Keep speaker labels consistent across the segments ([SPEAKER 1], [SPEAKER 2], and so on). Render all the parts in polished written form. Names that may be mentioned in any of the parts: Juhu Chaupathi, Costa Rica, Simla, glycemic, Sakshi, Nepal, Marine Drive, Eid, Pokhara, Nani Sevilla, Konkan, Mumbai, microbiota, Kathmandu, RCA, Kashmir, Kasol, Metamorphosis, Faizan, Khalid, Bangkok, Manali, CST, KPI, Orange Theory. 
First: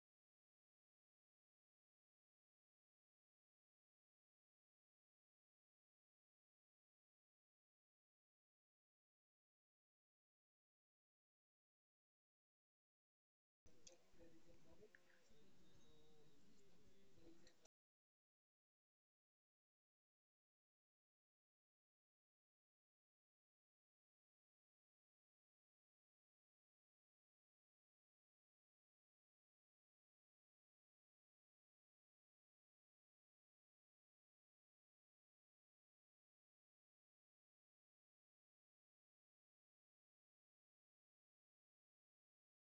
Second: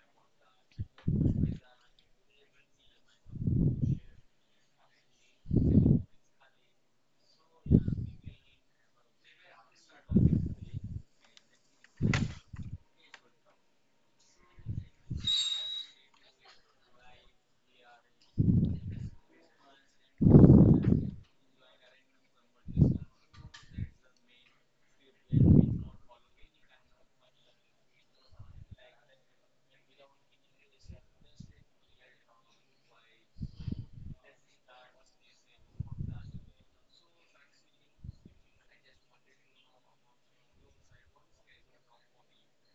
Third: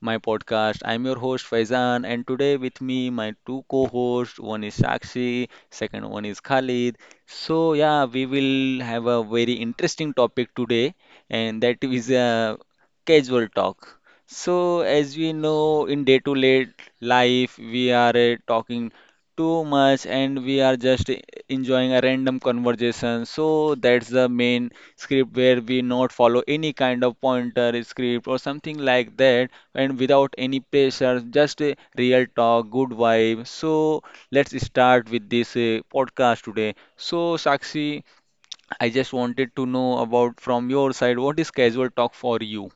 [SPEAKER 1] my podcast. I'm your host Faizan, and today with me my two co-hosts. One is Sakshi, second one is Khalid. So yeah, we will have a very interesting topic today, and that is a casual talk. So as we know, in day-to-day life, we are talking too much, and we are just enjoying a random conversation. So that's the main script where we not follow any kind of pointer script or something like that, and without any pressure, just a real talk, good vibe. So let's start with this podcast today. So Sakshi, I just wanted to know about from your side, what is casual talk for you?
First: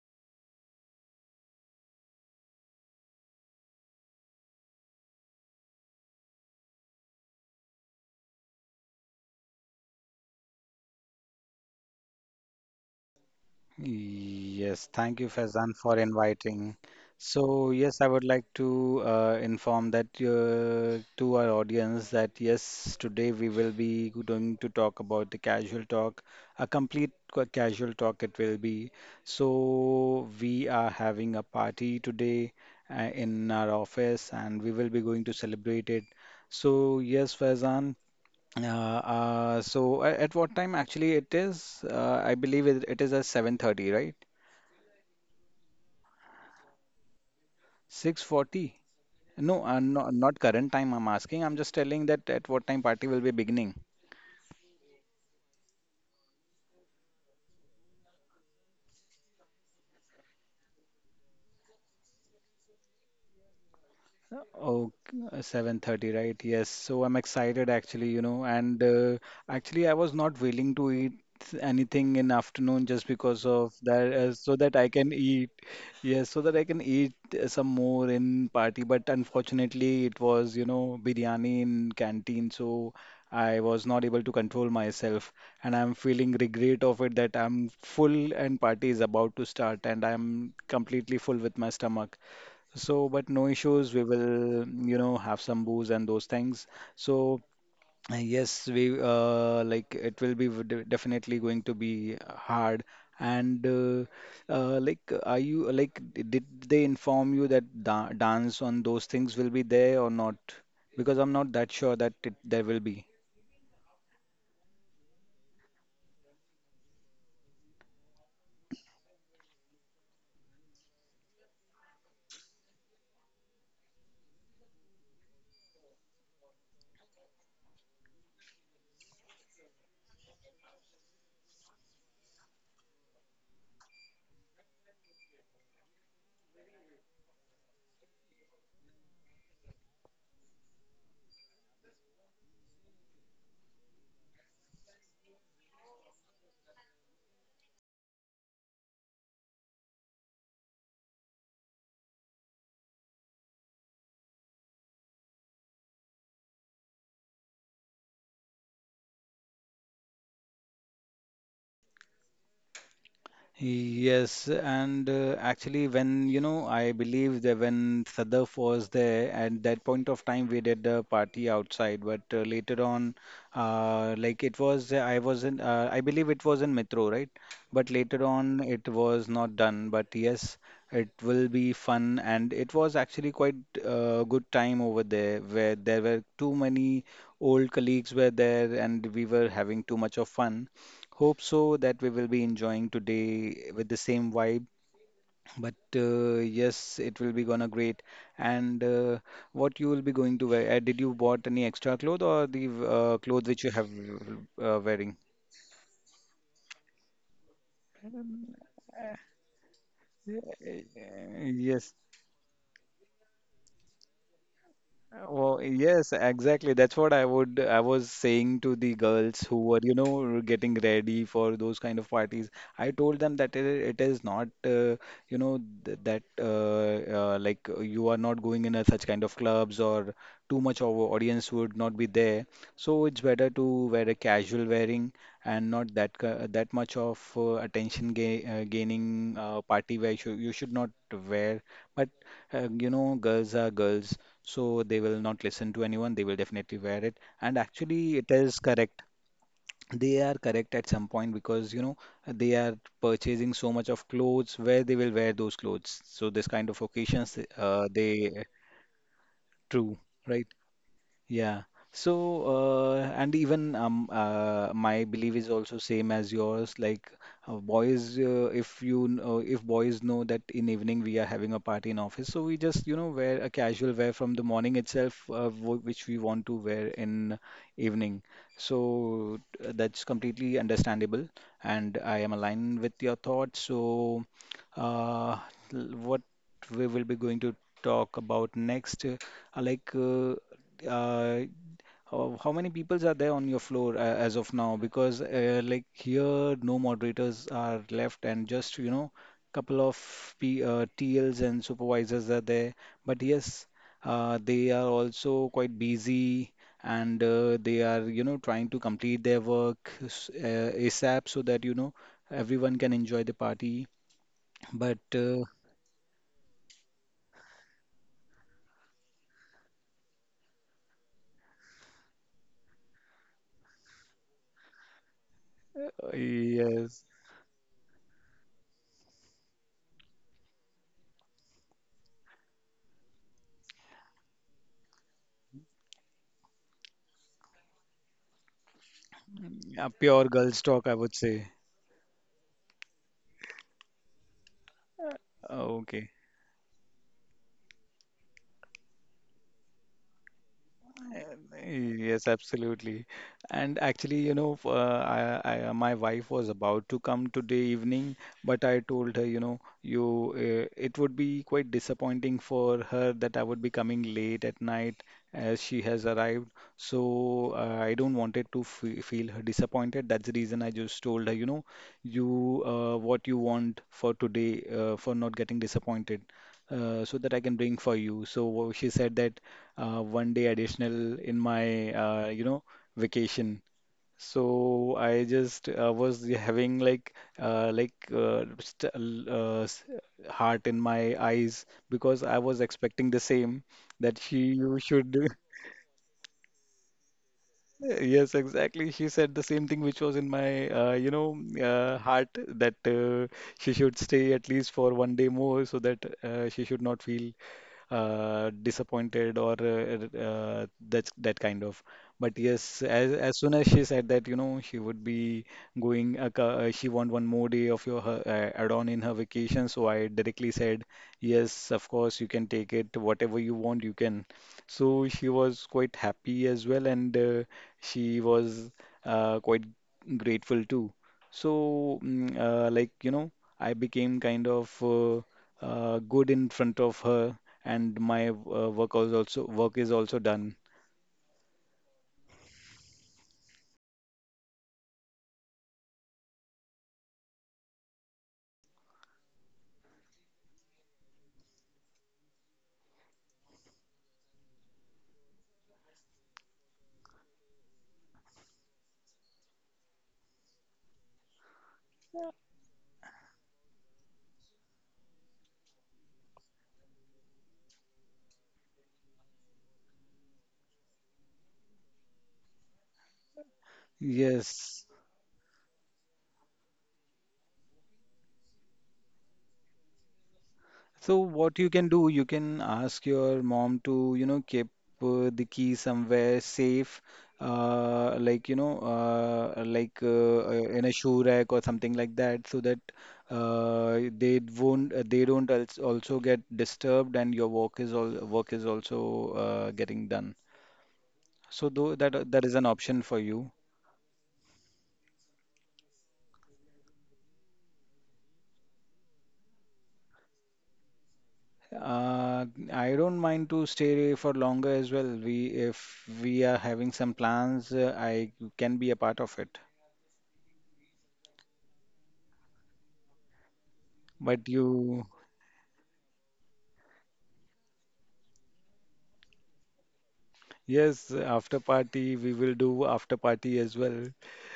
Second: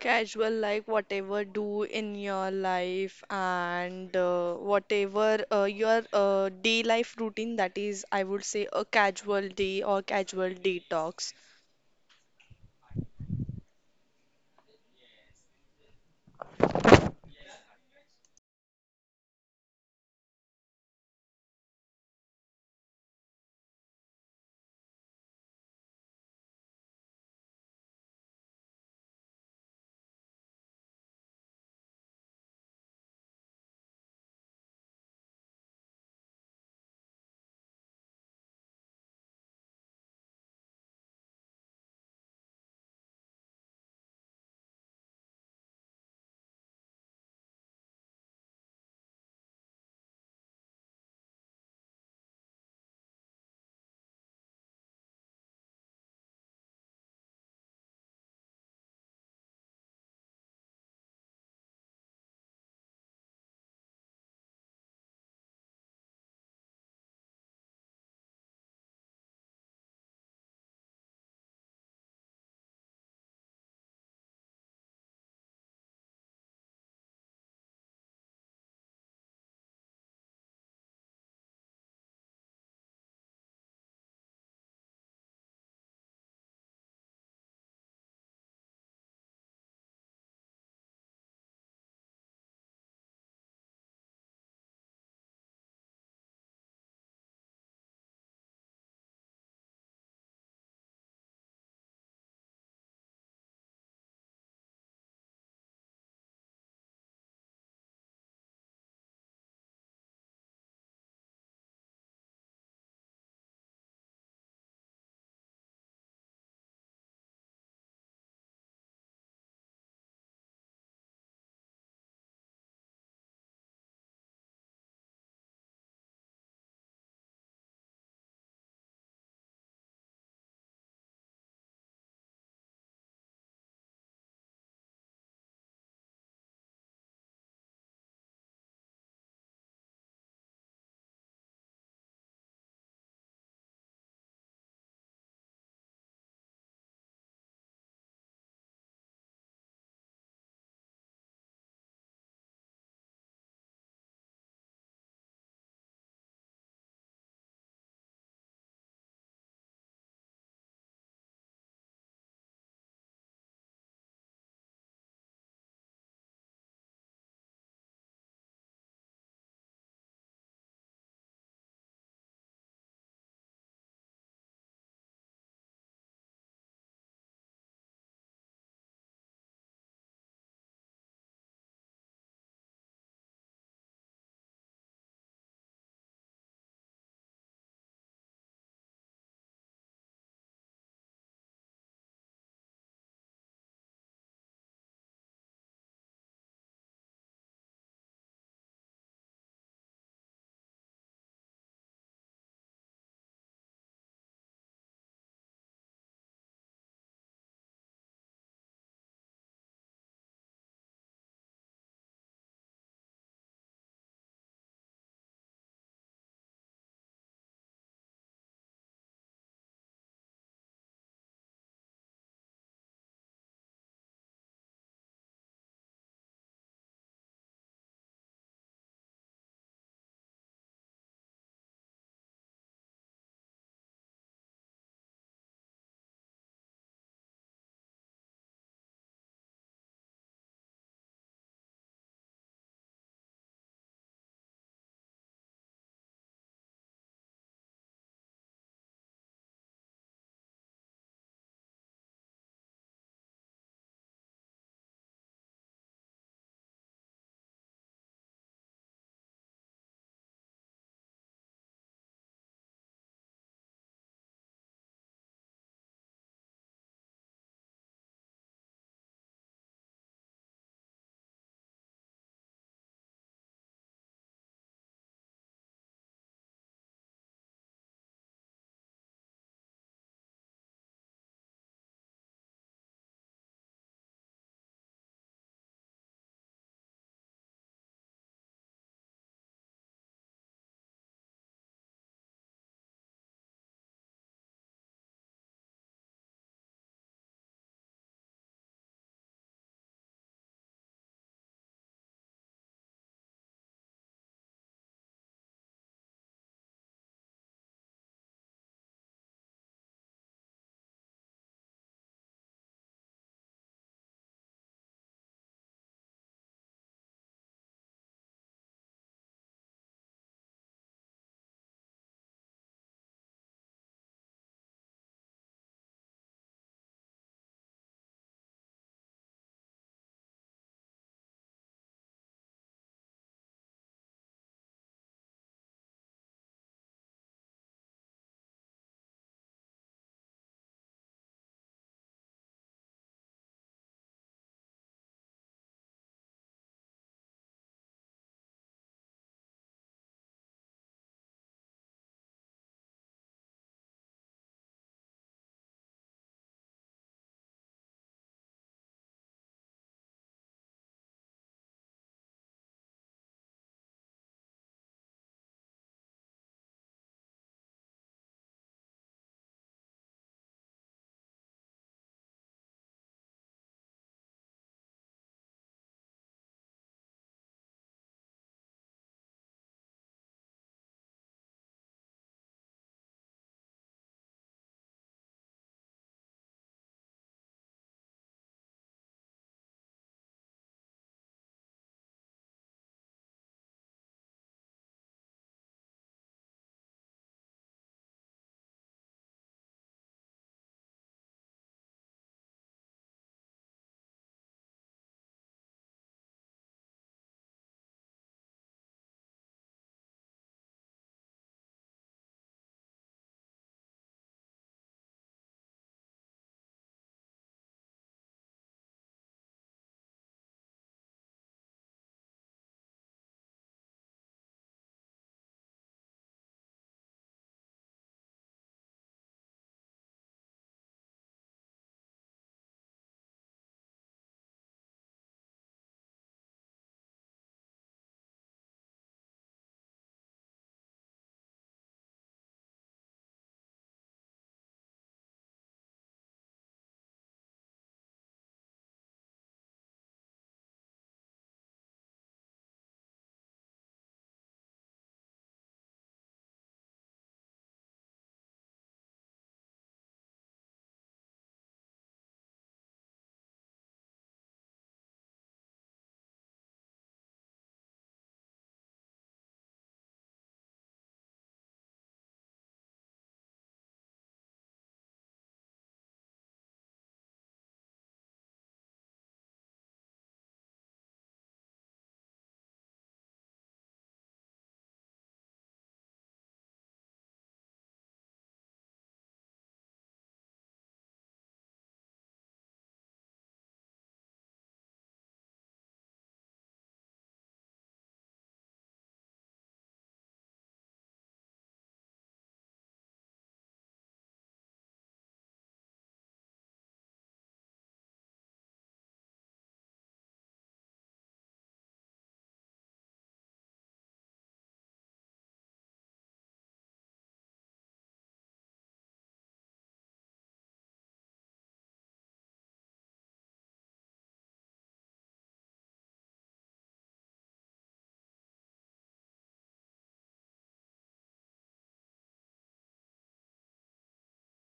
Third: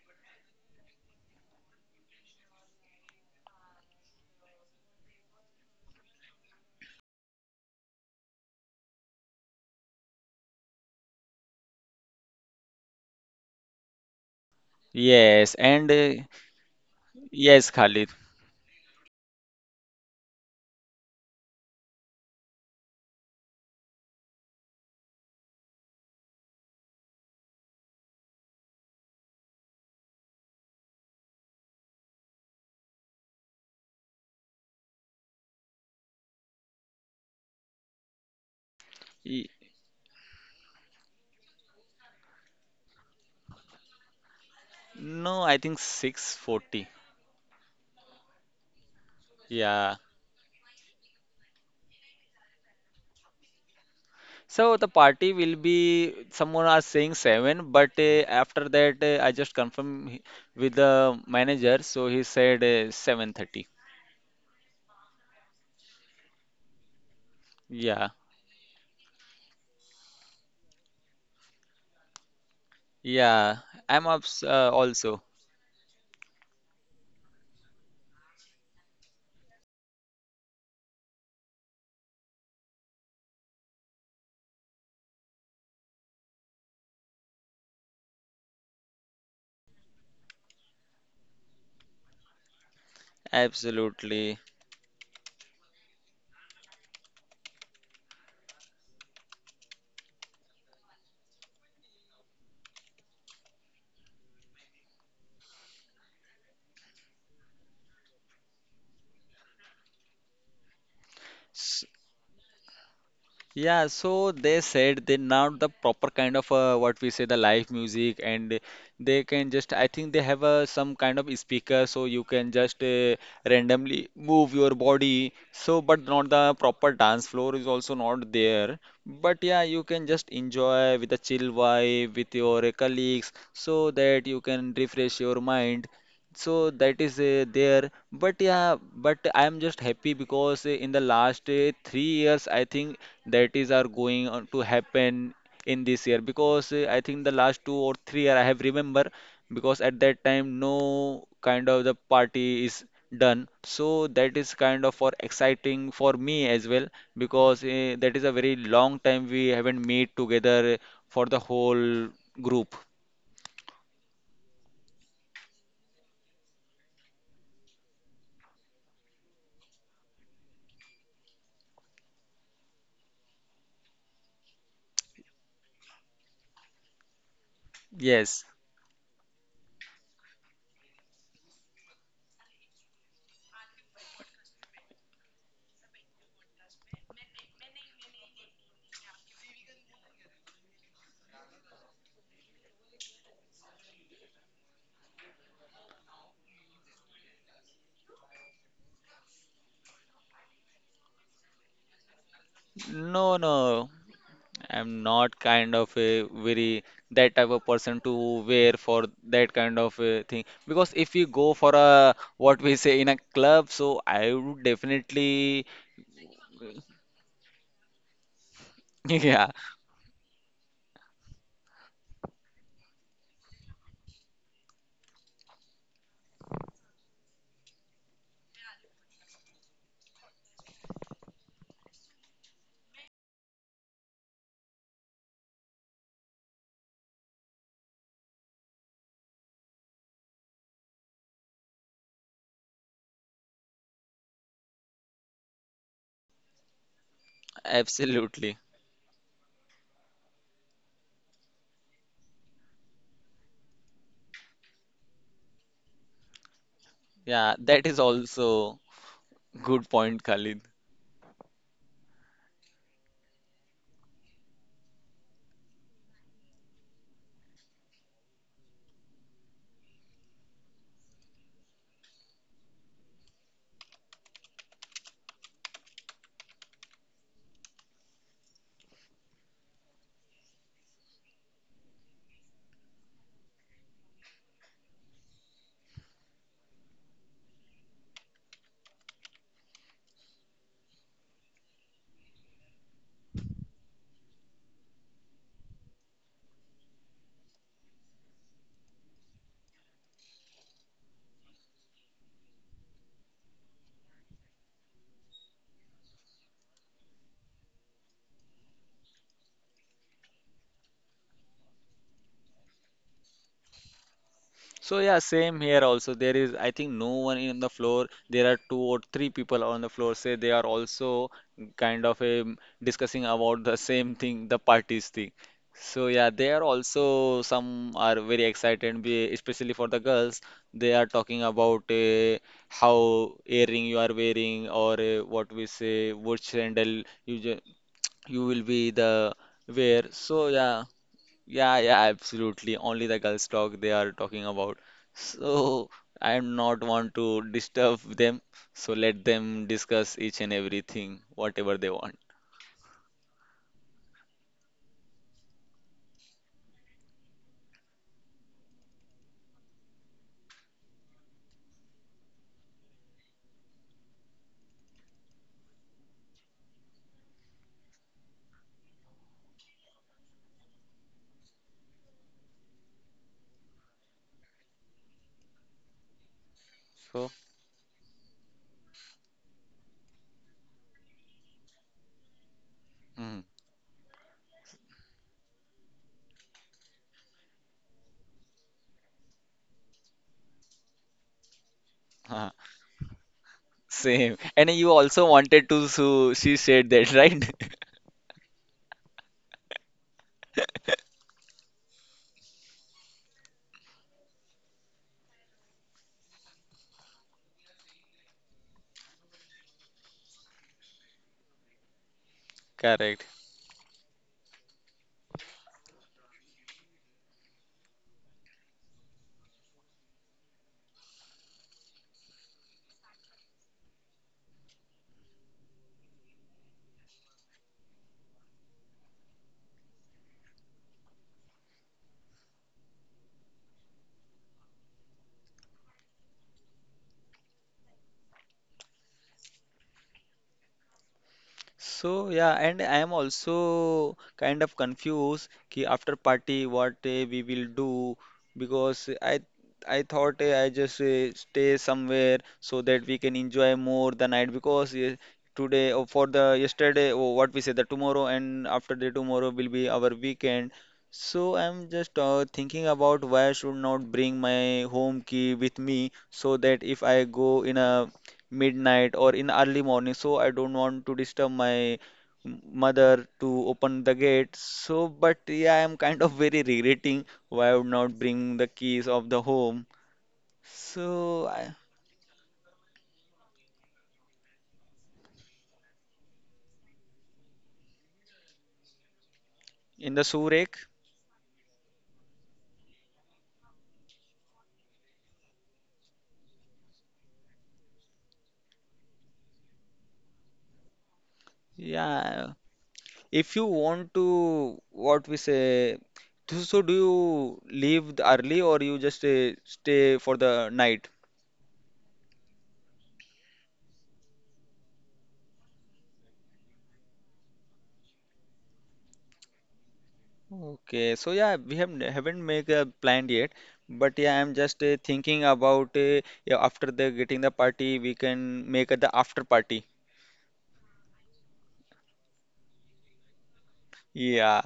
[SPEAKER 2] Casual, like whatever do in your life and whatever your day life routine, that is, I would say, a casual day or casual detox.
[SPEAKER 3] Yes, thank you,
[SPEAKER 1] Yes,
[SPEAKER 3] Faizan, for
[SPEAKER 1] and
[SPEAKER 3] inviting. So,
[SPEAKER 1] yes,
[SPEAKER 3] yes, I
[SPEAKER 1] Khalid.
[SPEAKER 3] would like to inform that to our audience that yes, today we will be going to talk about the casual talk, a complete casual talk it will be. So, we are having a party today in our office and we will be going to celebrate it. So, yes, Faizan,
[SPEAKER 1] Y-
[SPEAKER 3] at what time actually it is? I believe it is at 7:30, right?
[SPEAKER 1] no, I think 640.
[SPEAKER 3] 6:40? No,
[SPEAKER 1] Yeah.
[SPEAKER 3] no, not current time I'm asking. I'm just telling that at what time party will be beginning.
[SPEAKER 1] So the party, will be someone are saying seven, but after that I just confirm with the manager, so he said 7:30.
[SPEAKER 3] Oh, 7:30, right? Yes. So I'm excited
[SPEAKER 1] Yeah,
[SPEAKER 3] actually, you know, and actually I was not willing to eat anything in afternoon just because
[SPEAKER 1] yeah,
[SPEAKER 3] of
[SPEAKER 1] I'm
[SPEAKER 3] that
[SPEAKER 1] abs
[SPEAKER 3] so that I can
[SPEAKER 1] also
[SPEAKER 3] eat. Yes, so that I can eat some more in party, but unfortunately it was, you know, biryani in canteen, so I was not able to control myself and I'm feeling regret of it that I'm full and party is about to start and I'm completely full with my stomach. So, but no issues. We
[SPEAKER 1] absolutely.
[SPEAKER 3] will, you know, have some booze and those things. So, yes, we like it will be definitely going to be hard. And like, are you like, did they inform you that da dance on those things will be there or not? Because I'm not that
[SPEAKER 1] S-
[SPEAKER 3] sure that there will be.
[SPEAKER 1] Yeah, so they said they're not the proper kind of what we say the live music, and they can just, I think they have some kind of speaker, so you can just randomly move your body. So, but not the proper dance floor is also not there. But yeah, you can just enjoy with a chill vibe with your colleagues, so that you can refresh your mind. So that is there, but yeah, but I am just happy because in the last 3 years, I think that is are going on to happen in this year, because I think the last 2 or 3 year I have remember, because at that time no kind of the party is done. So that is kind of for exciting for me as well, because that is a very long time we haven't meet together for the whole group.
[SPEAKER 3] Yes, and actually, when you know, I believe that when Sadaf was there at that point of time, we did the party outside, but later on, like it was, I was in, I believe it was in Metro, right? But later
[SPEAKER 1] Yes.
[SPEAKER 3] on, it was not done. But yes, it will be fun, and it was actually quite good time over there, where there were too many old colleagues were there, and we were having too much of fun. Hope so that we will be enjoying today with the same vibe. But yes, it will be gonna great. And what you will be going to wear? Did you bought any extra clothes or the
[SPEAKER 1] No,
[SPEAKER 3] clothes which you have
[SPEAKER 1] no, I'm
[SPEAKER 3] wearing?
[SPEAKER 1] not kind of a very that type of person to wear for that kind of a thing, because if you
[SPEAKER 3] Uh,
[SPEAKER 1] go for
[SPEAKER 3] Yes.
[SPEAKER 1] a, what we say, in a club, so I would
[SPEAKER 3] Well,
[SPEAKER 1] definitely.
[SPEAKER 3] yes, exactly. That's what I was saying to the girls
[SPEAKER 1] Yeah,
[SPEAKER 3] who were, you know, getting ready for those kind of parties. I told them that it is not, you know, th that like you are not going in a such kind of clubs or too much of a audience would not be there. So it's better to wear a casual wearing and not that that much of attention ga gaining party wear. You should not wear. But you know, girls are girls, so they will not listen to anyone. They will definitely wear it. And actually, it is
[SPEAKER 1] absolutely.
[SPEAKER 3] correct. They are correct at some point because, you know, they are purchasing so much of clothes where they will wear those clothes. So this kind of occasions,
[SPEAKER 1] Yeah, that is
[SPEAKER 3] they
[SPEAKER 1] also good
[SPEAKER 3] true,
[SPEAKER 1] point,
[SPEAKER 3] right?
[SPEAKER 1] Khalid.
[SPEAKER 3] Yeah. So, and even my belief is also same as yours. Like boys, if you kn- if boys know that in evening we are having a party in office, so we just you know wear a casual wear from the morning itself, w which we want to wear in evening. So that's completely understandable, and I am aligned with your thoughts. So, uh, what we will be going to talk about next. Like, uh, uh, how many peoples are there on your floor as of now? Because like here, no moderators are left, and just you know, couple of TLs and supervisors are there. But yes, they are also quite busy. And they are, you know, trying to complete their work ASAP so that, you know, everyone can enjoy the party. But
[SPEAKER 1] So yeah, same here also. There is, I think, no one in the floor. There are two or three people on the floor. Say they are also kind of discussing about the same thing, the parties thing. So yeah, they are
[SPEAKER 3] yes,
[SPEAKER 1] also some are very excited, especially for the girls. They are talking about how earring you are wearing, or what we say, which sandal you you will be the
[SPEAKER 3] a
[SPEAKER 1] wear.
[SPEAKER 3] pure
[SPEAKER 1] So
[SPEAKER 3] girls
[SPEAKER 1] yeah.
[SPEAKER 3] talk, I would say.
[SPEAKER 1] Yeah, yeah, absolutely. Only the girls talk they are talking about. So
[SPEAKER 3] Okay.
[SPEAKER 1] I am not want to disturb them. So let them discuss each and everything, whatever they want.
[SPEAKER 3] Yes, absolutely. And actually, you know, my wife was about to come today evening, but I told her, you know, you it would be quite disappointing for her that I would be coming late at night as she has arrived. So I don't want it to fe feel her disappointed. That's the reason I just told her, you know, you what you want for today for not getting disappointed. So that I
[SPEAKER 1] So,
[SPEAKER 3] can bring for you. So she said that one day additional in my you know
[SPEAKER 1] mm.
[SPEAKER 3] vacation. So I just was having like uh, like uh, st l- uh, s- heart in my eyes because I was expecting the same that she
[SPEAKER 1] Same.
[SPEAKER 3] you
[SPEAKER 1] And you
[SPEAKER 3] should
[SPEAKER 1] also wanted to, so she said that, right?
[SPEAKER 3] Yes, exactly. She said the same thing, which was in you know, heart that she should stay at least for one day more so that she should not feel disappointed or that kind of. But yes,
[SPEAKER 1] Correct.
[SPEAKER 3] as soon as she said that, you know, she would be going. She want one more day of your her, add-on in her vacation. So I directly said, yes, of course, you can take it. Whatever you want, you can. So she was quite happy as well, and. She was quite grateful too. So, like, you know, I became kind of good in front of her, and my work is also done.
[SPEAKER 1] So yeah, and I am also kind of confused कि after party what eh, we will do, because I thought eh, I just eh, stay somewhere so that we can enjoy more the night, because eh, today or for the yesterday or what we say the tomorrow and after the tomorrow will be our weekend. So I'm just thinking about why I should not bring my home key with me, so that if I go in a midnight or in early morning, so I don't want to disturb my mother to open the gate.
[SPEAKER 3] Yes,
[SPEAKER 1] So but yeah, I am kind of very regretting why I would not bring the keys of the home.
[SPEAKER 3] so
[SPEAKER 1] So
[SPEAKER 3] what you
[SPEAKER 1] I,
[SPEAKER 3] can do, you can ask your mom to, you know, keep the key somewhere safe,
[SPEAKER 1] in the shoe rack.
[SPEAKER 3] in a shoe rack or something like that, so that they don't also get disturbed, and your work is also getting done. So though that that
[SPEAKER 1] Yeah,
[SPEAKER 3] is an option for
[SPEAKER 1] if
[SPEAKER 3] you.
[SPEAKER 1] you want to what we say, so do you leave the early or you just stay for the night?
[SPEAKER 3] Uh, I don't mind to stay for longer as well. We if we are having some plans, I can be a part of it.
[SPEAKER 1] Okay, so yeah, we have haven't make a plan yet, but yeah, I'm
[SPEAKER 3] But
[SPEAKER 1] just
[SPEAKER 3] you,
[SPEAKER 1] thinking about yeah, after the getting the party, we can make the after party.
[SPEAKER 3] yes, after party, we will do after party as well.
[SPEAKER 1] Yeah,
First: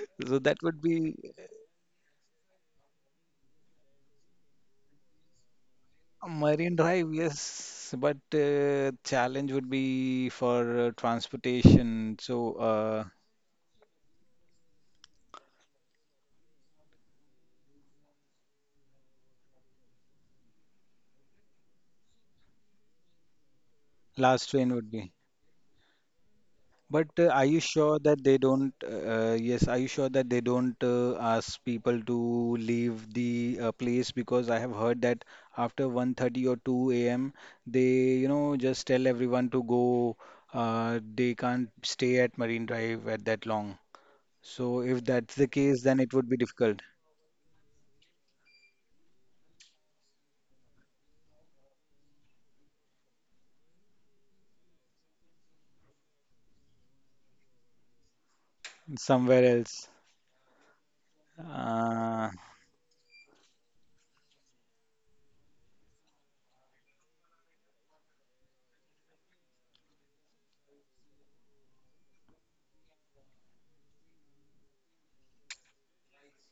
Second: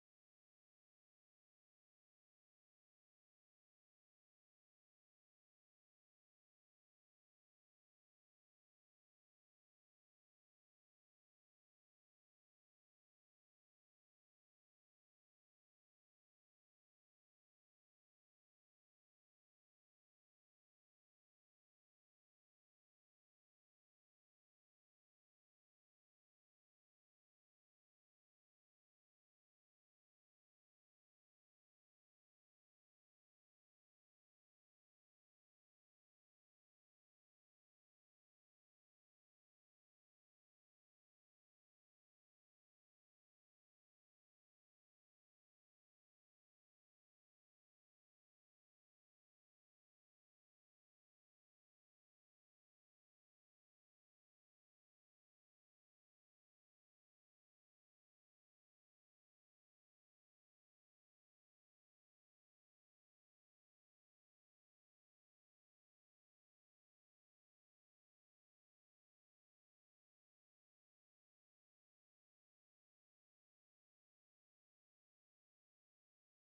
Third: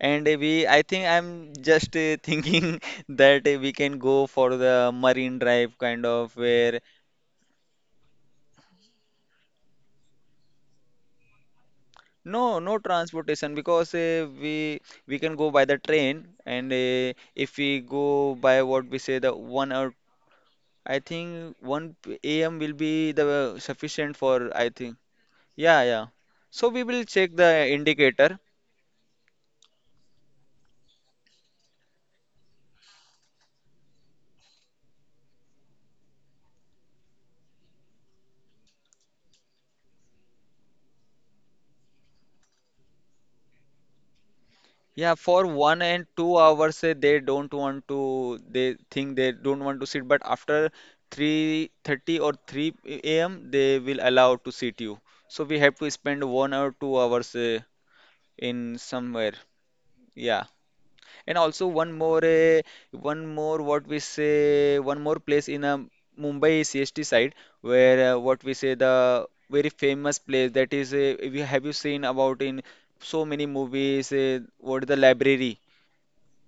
[SPEAKER 1] and uh,
[SPEAKER 3] So that
[SPEAKER 1] we
[SPEAKER 3] would
[SPEAKER 1] I think
[SPEAKER 3] be
[SPEAKER 1] I'm just thinking that we can go for the Marine Drive kind of
[SPEAKER 3] Marine
[SPEAKER 1] where.
[SPEAKER 3] Drive, yes. But challenge would be for transportation. So
[SPEAKER 1] No, no transportation, because we can go by the train, and if we go by what we say, the 1 hour, I think 1 a.m. will be the sufficient for,
[SPEAKER 3] last train
[SPEAKER 1] I
[SPEAKER 3] would
[SPEAKER 1] think.
[SPEAKER 3] be.
[SPEAKER 1] Yeah, yeah. So we
[SPEAKER 3] But
[SPEAKER 1] will check
[SPEAKER 3] are
[SPEAKER 1] the
[SPEAKER 3] you sure that they
[SPEAKER 1] indicator.
[SPEAKER 3] don't? Yes, are you sure that they don't ask people to leave the place? Because I have heard that after 1:30 or 2 a.m., they, you know, just tell everyone to go. They can't stay at Marine Drive at that long. So if
[SPEAKER 1] Yeah,
[SPEAKER 3] that's the
[SPEAKER 1] for one
[SPEAKER 3] case, then
[SPEAKER 1] and
[SPEAKER 3] it would be
[SPEAKER 1] two
[SPEAKER 3] difficult
[SPEAKER 1] hours, eh, they don't want to, they think they don't want to sit, but after 3:30 or 3 a.m., they will allow to sit you. So we have to spend 1 or 2 hours eh, in somewhere.
[SPEAKER 3] somewhere else.
[SPEAKER 1] Yeah. And also one more,
[SPEAKER 3] Uh,
[SPEAKER 1] one more what we say, one more place in Mumbai CST side, where what we say, the very famous place, that is, if you have you seen about in so many movies, what is the library?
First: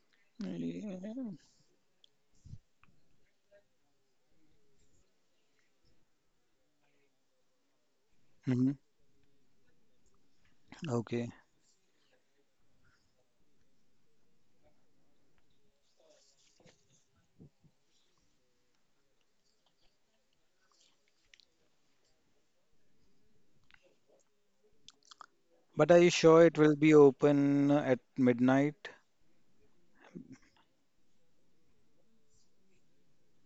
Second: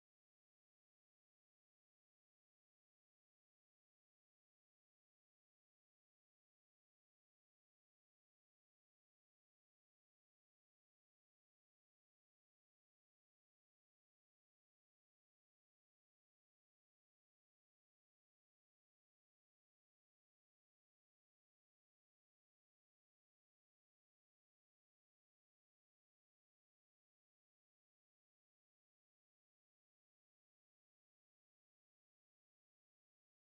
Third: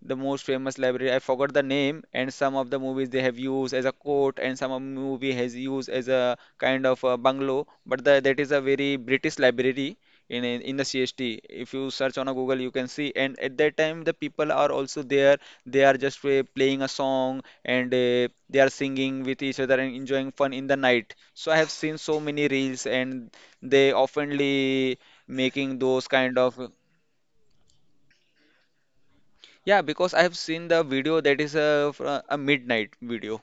[SPEAKER 1] The most famous
[SPEAKER 3] yeah.
[SPEAKER 1] library. I forgot the name, and some of the movies they have used as a court, and some of movie has used as a kind of a bungalow. But the, that is a
[SPEAKER 3] Mhm.
[SPEAKER 1] very British library in the
[SPEAKER 3] Okay.
[SPEAKER 1] CST. If you search on a Google, you can see. And at that time, the people are also there. They are just playing a song, and they are singing with each other and enjoying fun in the night. So I have seen so many reels, and they oftenly making
[SPEAKER 3] But are
[SPEAKER 1] those
[SPEAKER 3] you
[SPEAKER 1] kind
[SPEAKER 3] sure it
[SPEAKER 1] of.
[SPEAKER 3] will be open at midnight?
[SPEAKER 1] Yeah, because I have seen the video that is a, a midnight video.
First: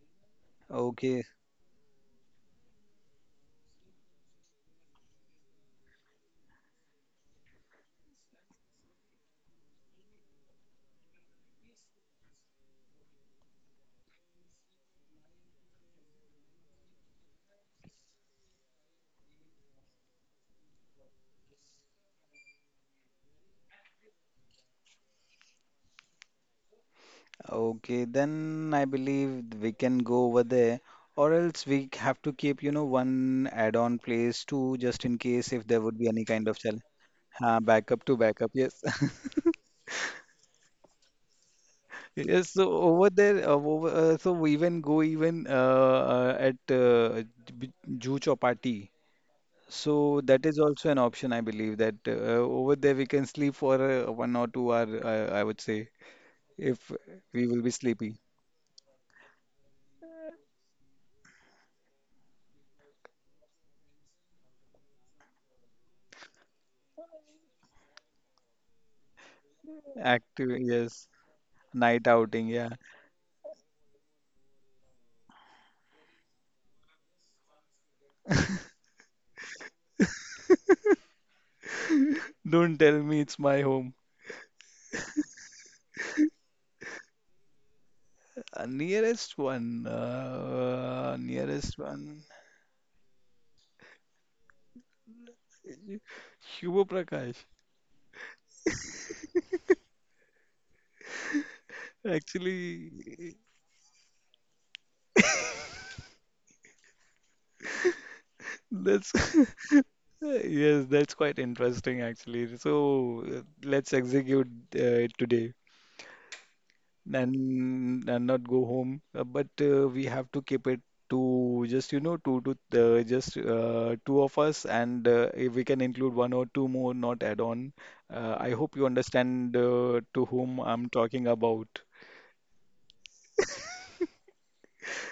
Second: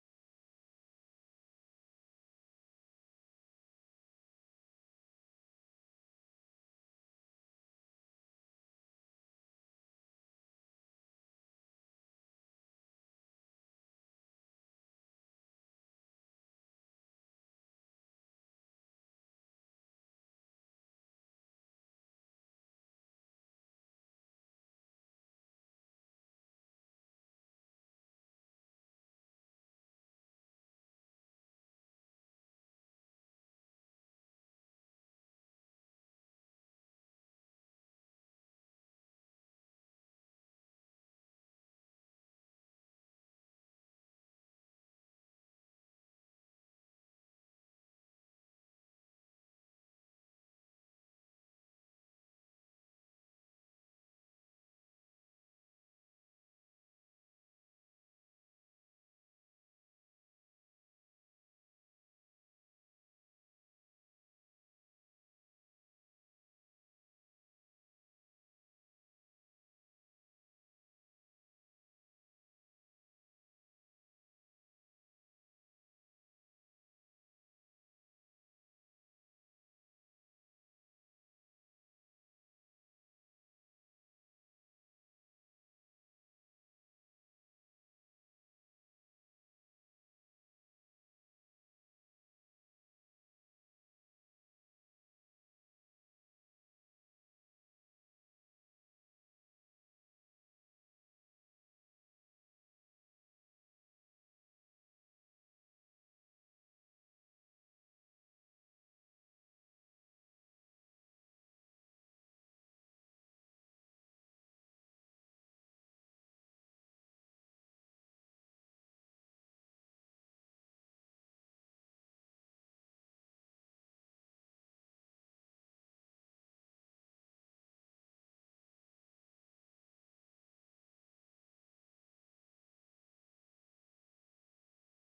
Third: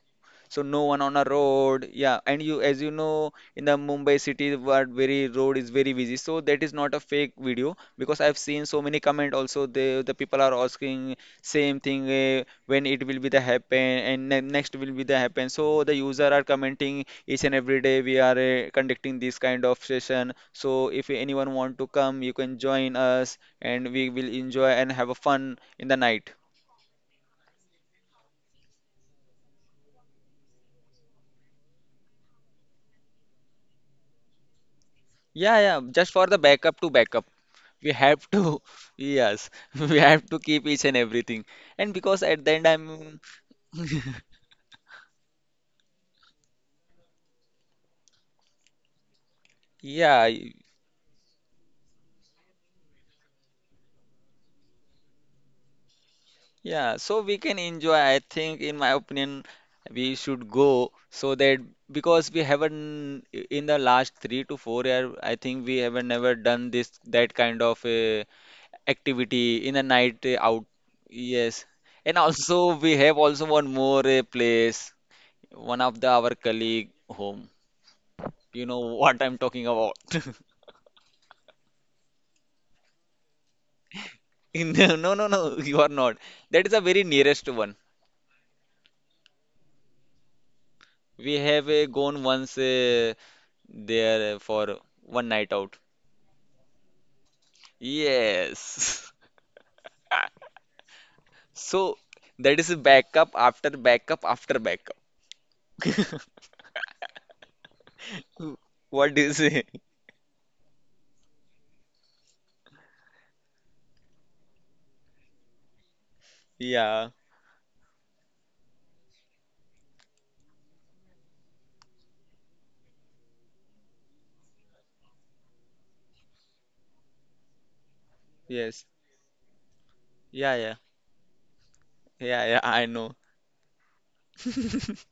[SPEAKER 1] So no one on a
[SPEAKER 3] Okay.
[SPEAKER 1] road. Yeah, and you, as you know, in the Mumbai city, what very road is very busy. So that is not a fake video, because I've seen so many comment also. The people are asking same thing, when it will be the happen and ne next will be the happen. So the user are commenting each and every day we are conducting this kind of session. So if anyone want to come, you can join us and we will enjoy and have a fun in the night.
[SPEAKER 3] Okay, then I believe we can go over there, or else we have to keep, you know, one add-on place too, just in case
[SPEAKER 1] Yeah,
[SPEAKER 3] if there
[SPEAKER 1] yeah,
[SPEAKER 3] would be
[SPEAKER 1] just
[SPEAKER 3] any
[SPEAKER 1] for the
[SPEAKER 3] kind of challenge.
[SPEAKER 1] backup to backup.
[SPEAKER 3] Ha,
[SPEAKER 1] We
[SPEAKER 3] backup to
[SPEAKER 1] have
[SPEAKER 3] backup,
[SPEAKER 1] to,
[SPEAKER 3] yes.
[SPEAKER 1] yes, we have to keep each and everything. And because
[SPEAKER 3] Yes,
[SPEAKER 1] at the
[SPEAKER 3] so
[SPEAKER 1] end,
[SPEAKER 3] over
[SPEAKER 1] I'm.
[SPEAKER 3] there, over, so we even go even at J- Juhu Chaupathi. So
[SPEAKER 1] Yeah,
[SPEAKER 3] that is also an option, I believe, that over there we can sleep for one or two hour, I would say, if
[SPEAKER 1] yeah, so we
[SPEAKER 3] we
[SPEAKER 1] can
[SPEAKER 3] will be
[SPEAKER 1] enjoy.
[SPEAKER 3] sleepy.
[SPEAKER 1] I think, in my opinion, we should go so that, because we haven't, in the last 3 to 4 year, I think we haven't never done this, that kind of a activity in a night
[SPEAKER 3] Active,
[SPEAKER 1] out.
[SPEAKER 3] yes.
[SPEAKER 1] Yes.
[SPEAKER 3] Night
[SPEAKER 1] And
[SPEAKER 3] outing,
[SPEAKER 1] also
[SPEAKER 3] yeah.
[SPEAKER 1] we have also one more place, one of the our colleague home. You know what I'm talking about.
[SPEAKER 3] Don't tell me it's my home.
[SPEAKER 1] In the, no no no, you are not. That is a very nearest one.
[SPEAKER 3] Nearest one.
[SPEAKER 1] We have
[SPEAKER 3] Nearest one.
[SPEAKER 1] gone once there for one night out.
[SPEAKER 3] Shubha Prakash.
[SPEAKER 1] Yes. So that is a
[SPEAKER 3] Actually,
[SPEAKER 1] backup after backup after backup.
[SPEAKER 3] that's
[SPEAKER 1] What do you say?
[SPEAKER 3] yes, that's quite interesting actually. So let's execute it today.
[SPEAKER 1] Yeah.
[SPEAKER 3] And not go home. But we have to keep it to just you know two to just two of us, and if we can include one or two more, not add on. I hope
[SPEAKER 1] Yes.
[SPEAKER 3] you understand to
[SPEAKER 1] Yeah,
[SPEAKER 3] whom
[SPEAKER 1] yeah.
[SPEAKER 3] I'm talking about.
[SPEAKER 1] Yeah, yeah, I know.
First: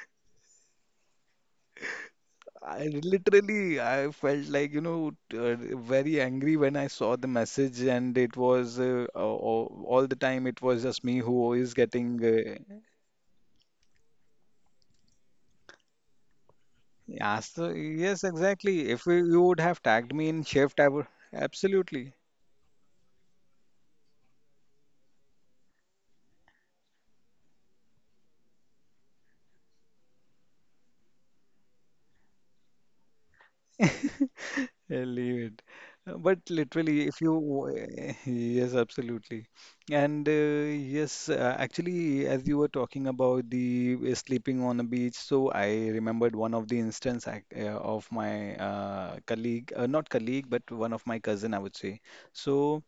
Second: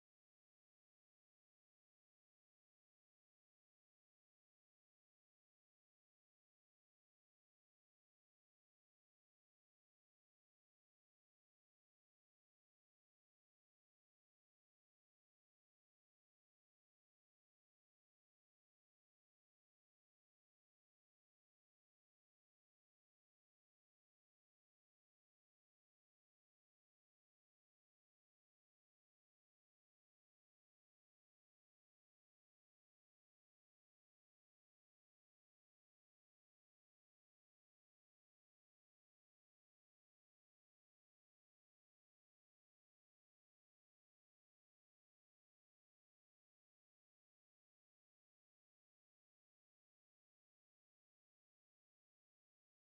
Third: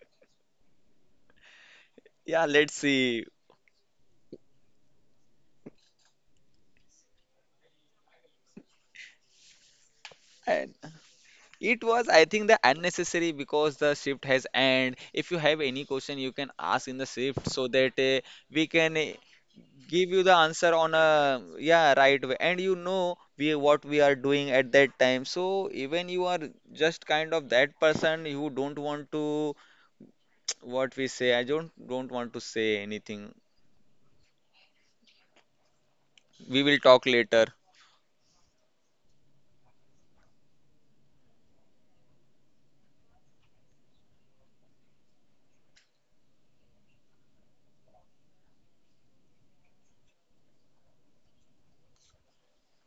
[SPEAKER 1] Yeah, let's
[SPEAKER 3] I
[SPEAKER 1] see.
[SPEAKER 3] literally I felt like you know very angry when I saw the message, and it was all the time it
[SPEAKER 1] And
[SPEAKER 3] was just me who is
[SPEAKER 1] it was, I
[SPEAKER 3] getting
[SPEAKER 1] think, the unnecessary, because the shift has end. If you have any question, you can ask in the
[SPEAKER 3] yes,
[SPEAKER 1] shift, so that
[SPEAKER 3] yes,
[SPEAKER 1] we
[SPEAKER 3] exactly.
[SPEAKER 1] can
[SPEAKER 3] If we, you would have
[SPEAKER 1] give
[SPEAKER 3] tagged
[SPEAKER 1] you
[SPEAKER 3] me
[SPEAKER 1] the
[SPEAKER 3] in
[SPEAKER 1] answer
[SPEAKER 3] shift, I
[SPEAKER 1] on
[SPEAKER 3] would
[SPEAKER 1] a yeah
[SPEAKER 3] absolutely
[SPEAKER 1] right way. And you know we what we are doing at that time. So even you are just kind of that person who don't want to, what we say. I don't want to say anything.
[SPEAKER 3] leave it. But
[SPEAKER 1] We will talk
[SPEAKER 3] literally, if you,
[SPEAKER 1] later.
[SPEAKER 3] yes, absolutely. And yes, actually, as you were talking about the sleeping on a beach, so I remembered one of the instance of my colleague, not colleague, but one of my cousin, I would say. So.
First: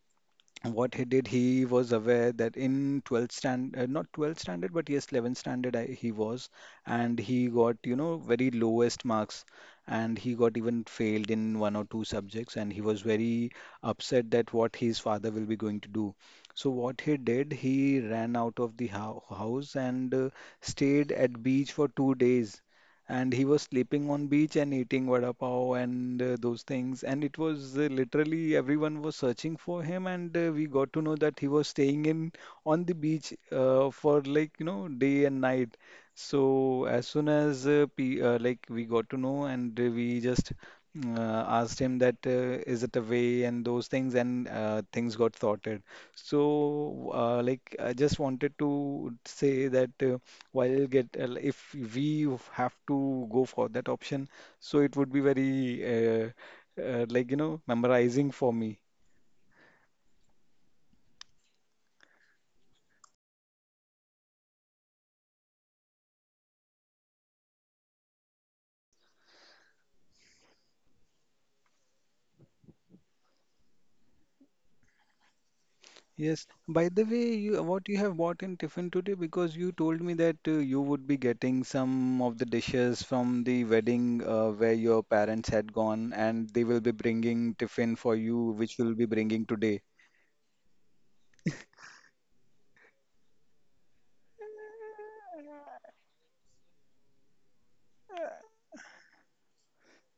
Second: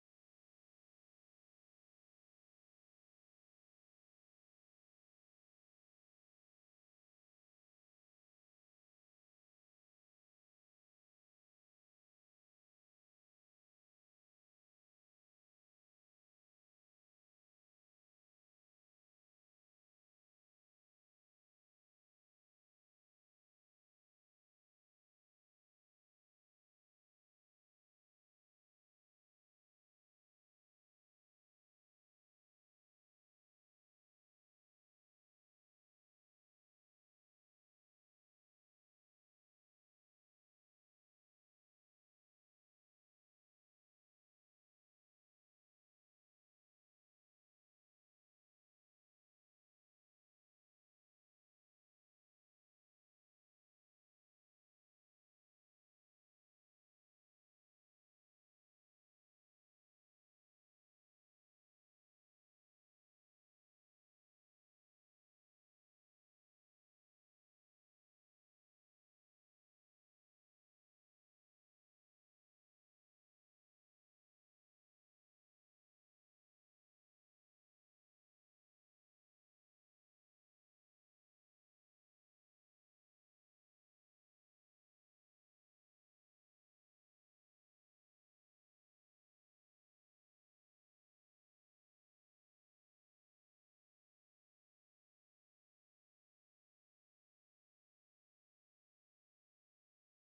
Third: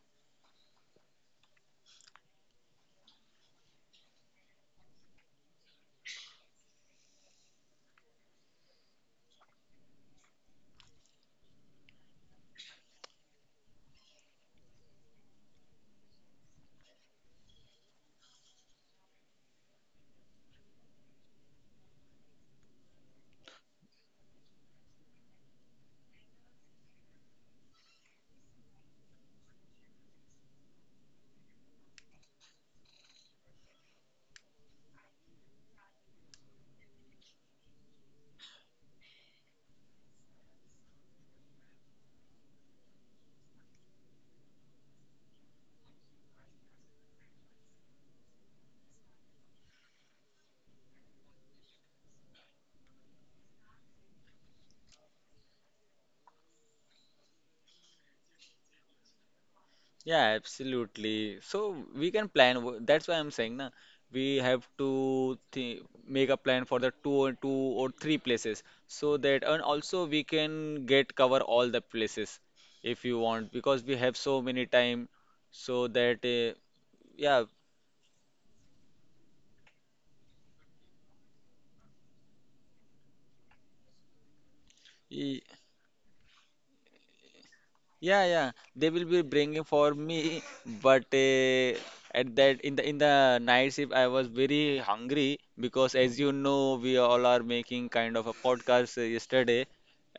[SPEAKER 3] And what he did, he was aware that in 12th stand, uh, not 12th standard, but yes, 11th standard, he was, and he got, you know, very lowest marks, and he got even failed in one or two subjects, and he was very upset that what his father will be going to do. So what he did, he ran out of the house and stayed at beach for 2 days, and he was sleeping on beach and eating vada pav and those things, and it was literally everyone was searching for him. And we got to know that he was staying in on the beach for like day and night. So as soon as p like we got to know, and we just asked him that is it away and those things, and things got sorted. So like I just wanted to say that while get if we have to go for that option, so it would be very uh, like memorizing for me.
[SPEAKER 1] Yeah, absolutely. So we can plan. That's why I'm saying, na, we have to th make a plan for the two or three places, so that, and also we can get cover all the places if you want, because we have so many time so that
[SPEAKER 3] Yes. By the way, you what you have bought in tiffin today, because you told me that you would be getting some of the dishes from the wedding where your
[SPEAKER 1] yeah.
[SPEAKER 3] parents had gone, and they will be bringing tiffin for
[SPEAKER 1] Yeah,
[SPEAKER 3] you,
[SPEAKER 1] yeah,
[SPEAKER 3] which
[SPEAKER 1] they
[SPEAKER 3] will
[SPEAKER 1] will
[SPEAKER 3] be
[SPEAKER 1] be
[SPEAKER 3] bringing
[SPEAKER 1] bringing
[SPEAKER 3] today.
[SPEAKER 1] for me, but at that in the night shift I was very hungry, because as you know we all are making kind of a podcast yesterday,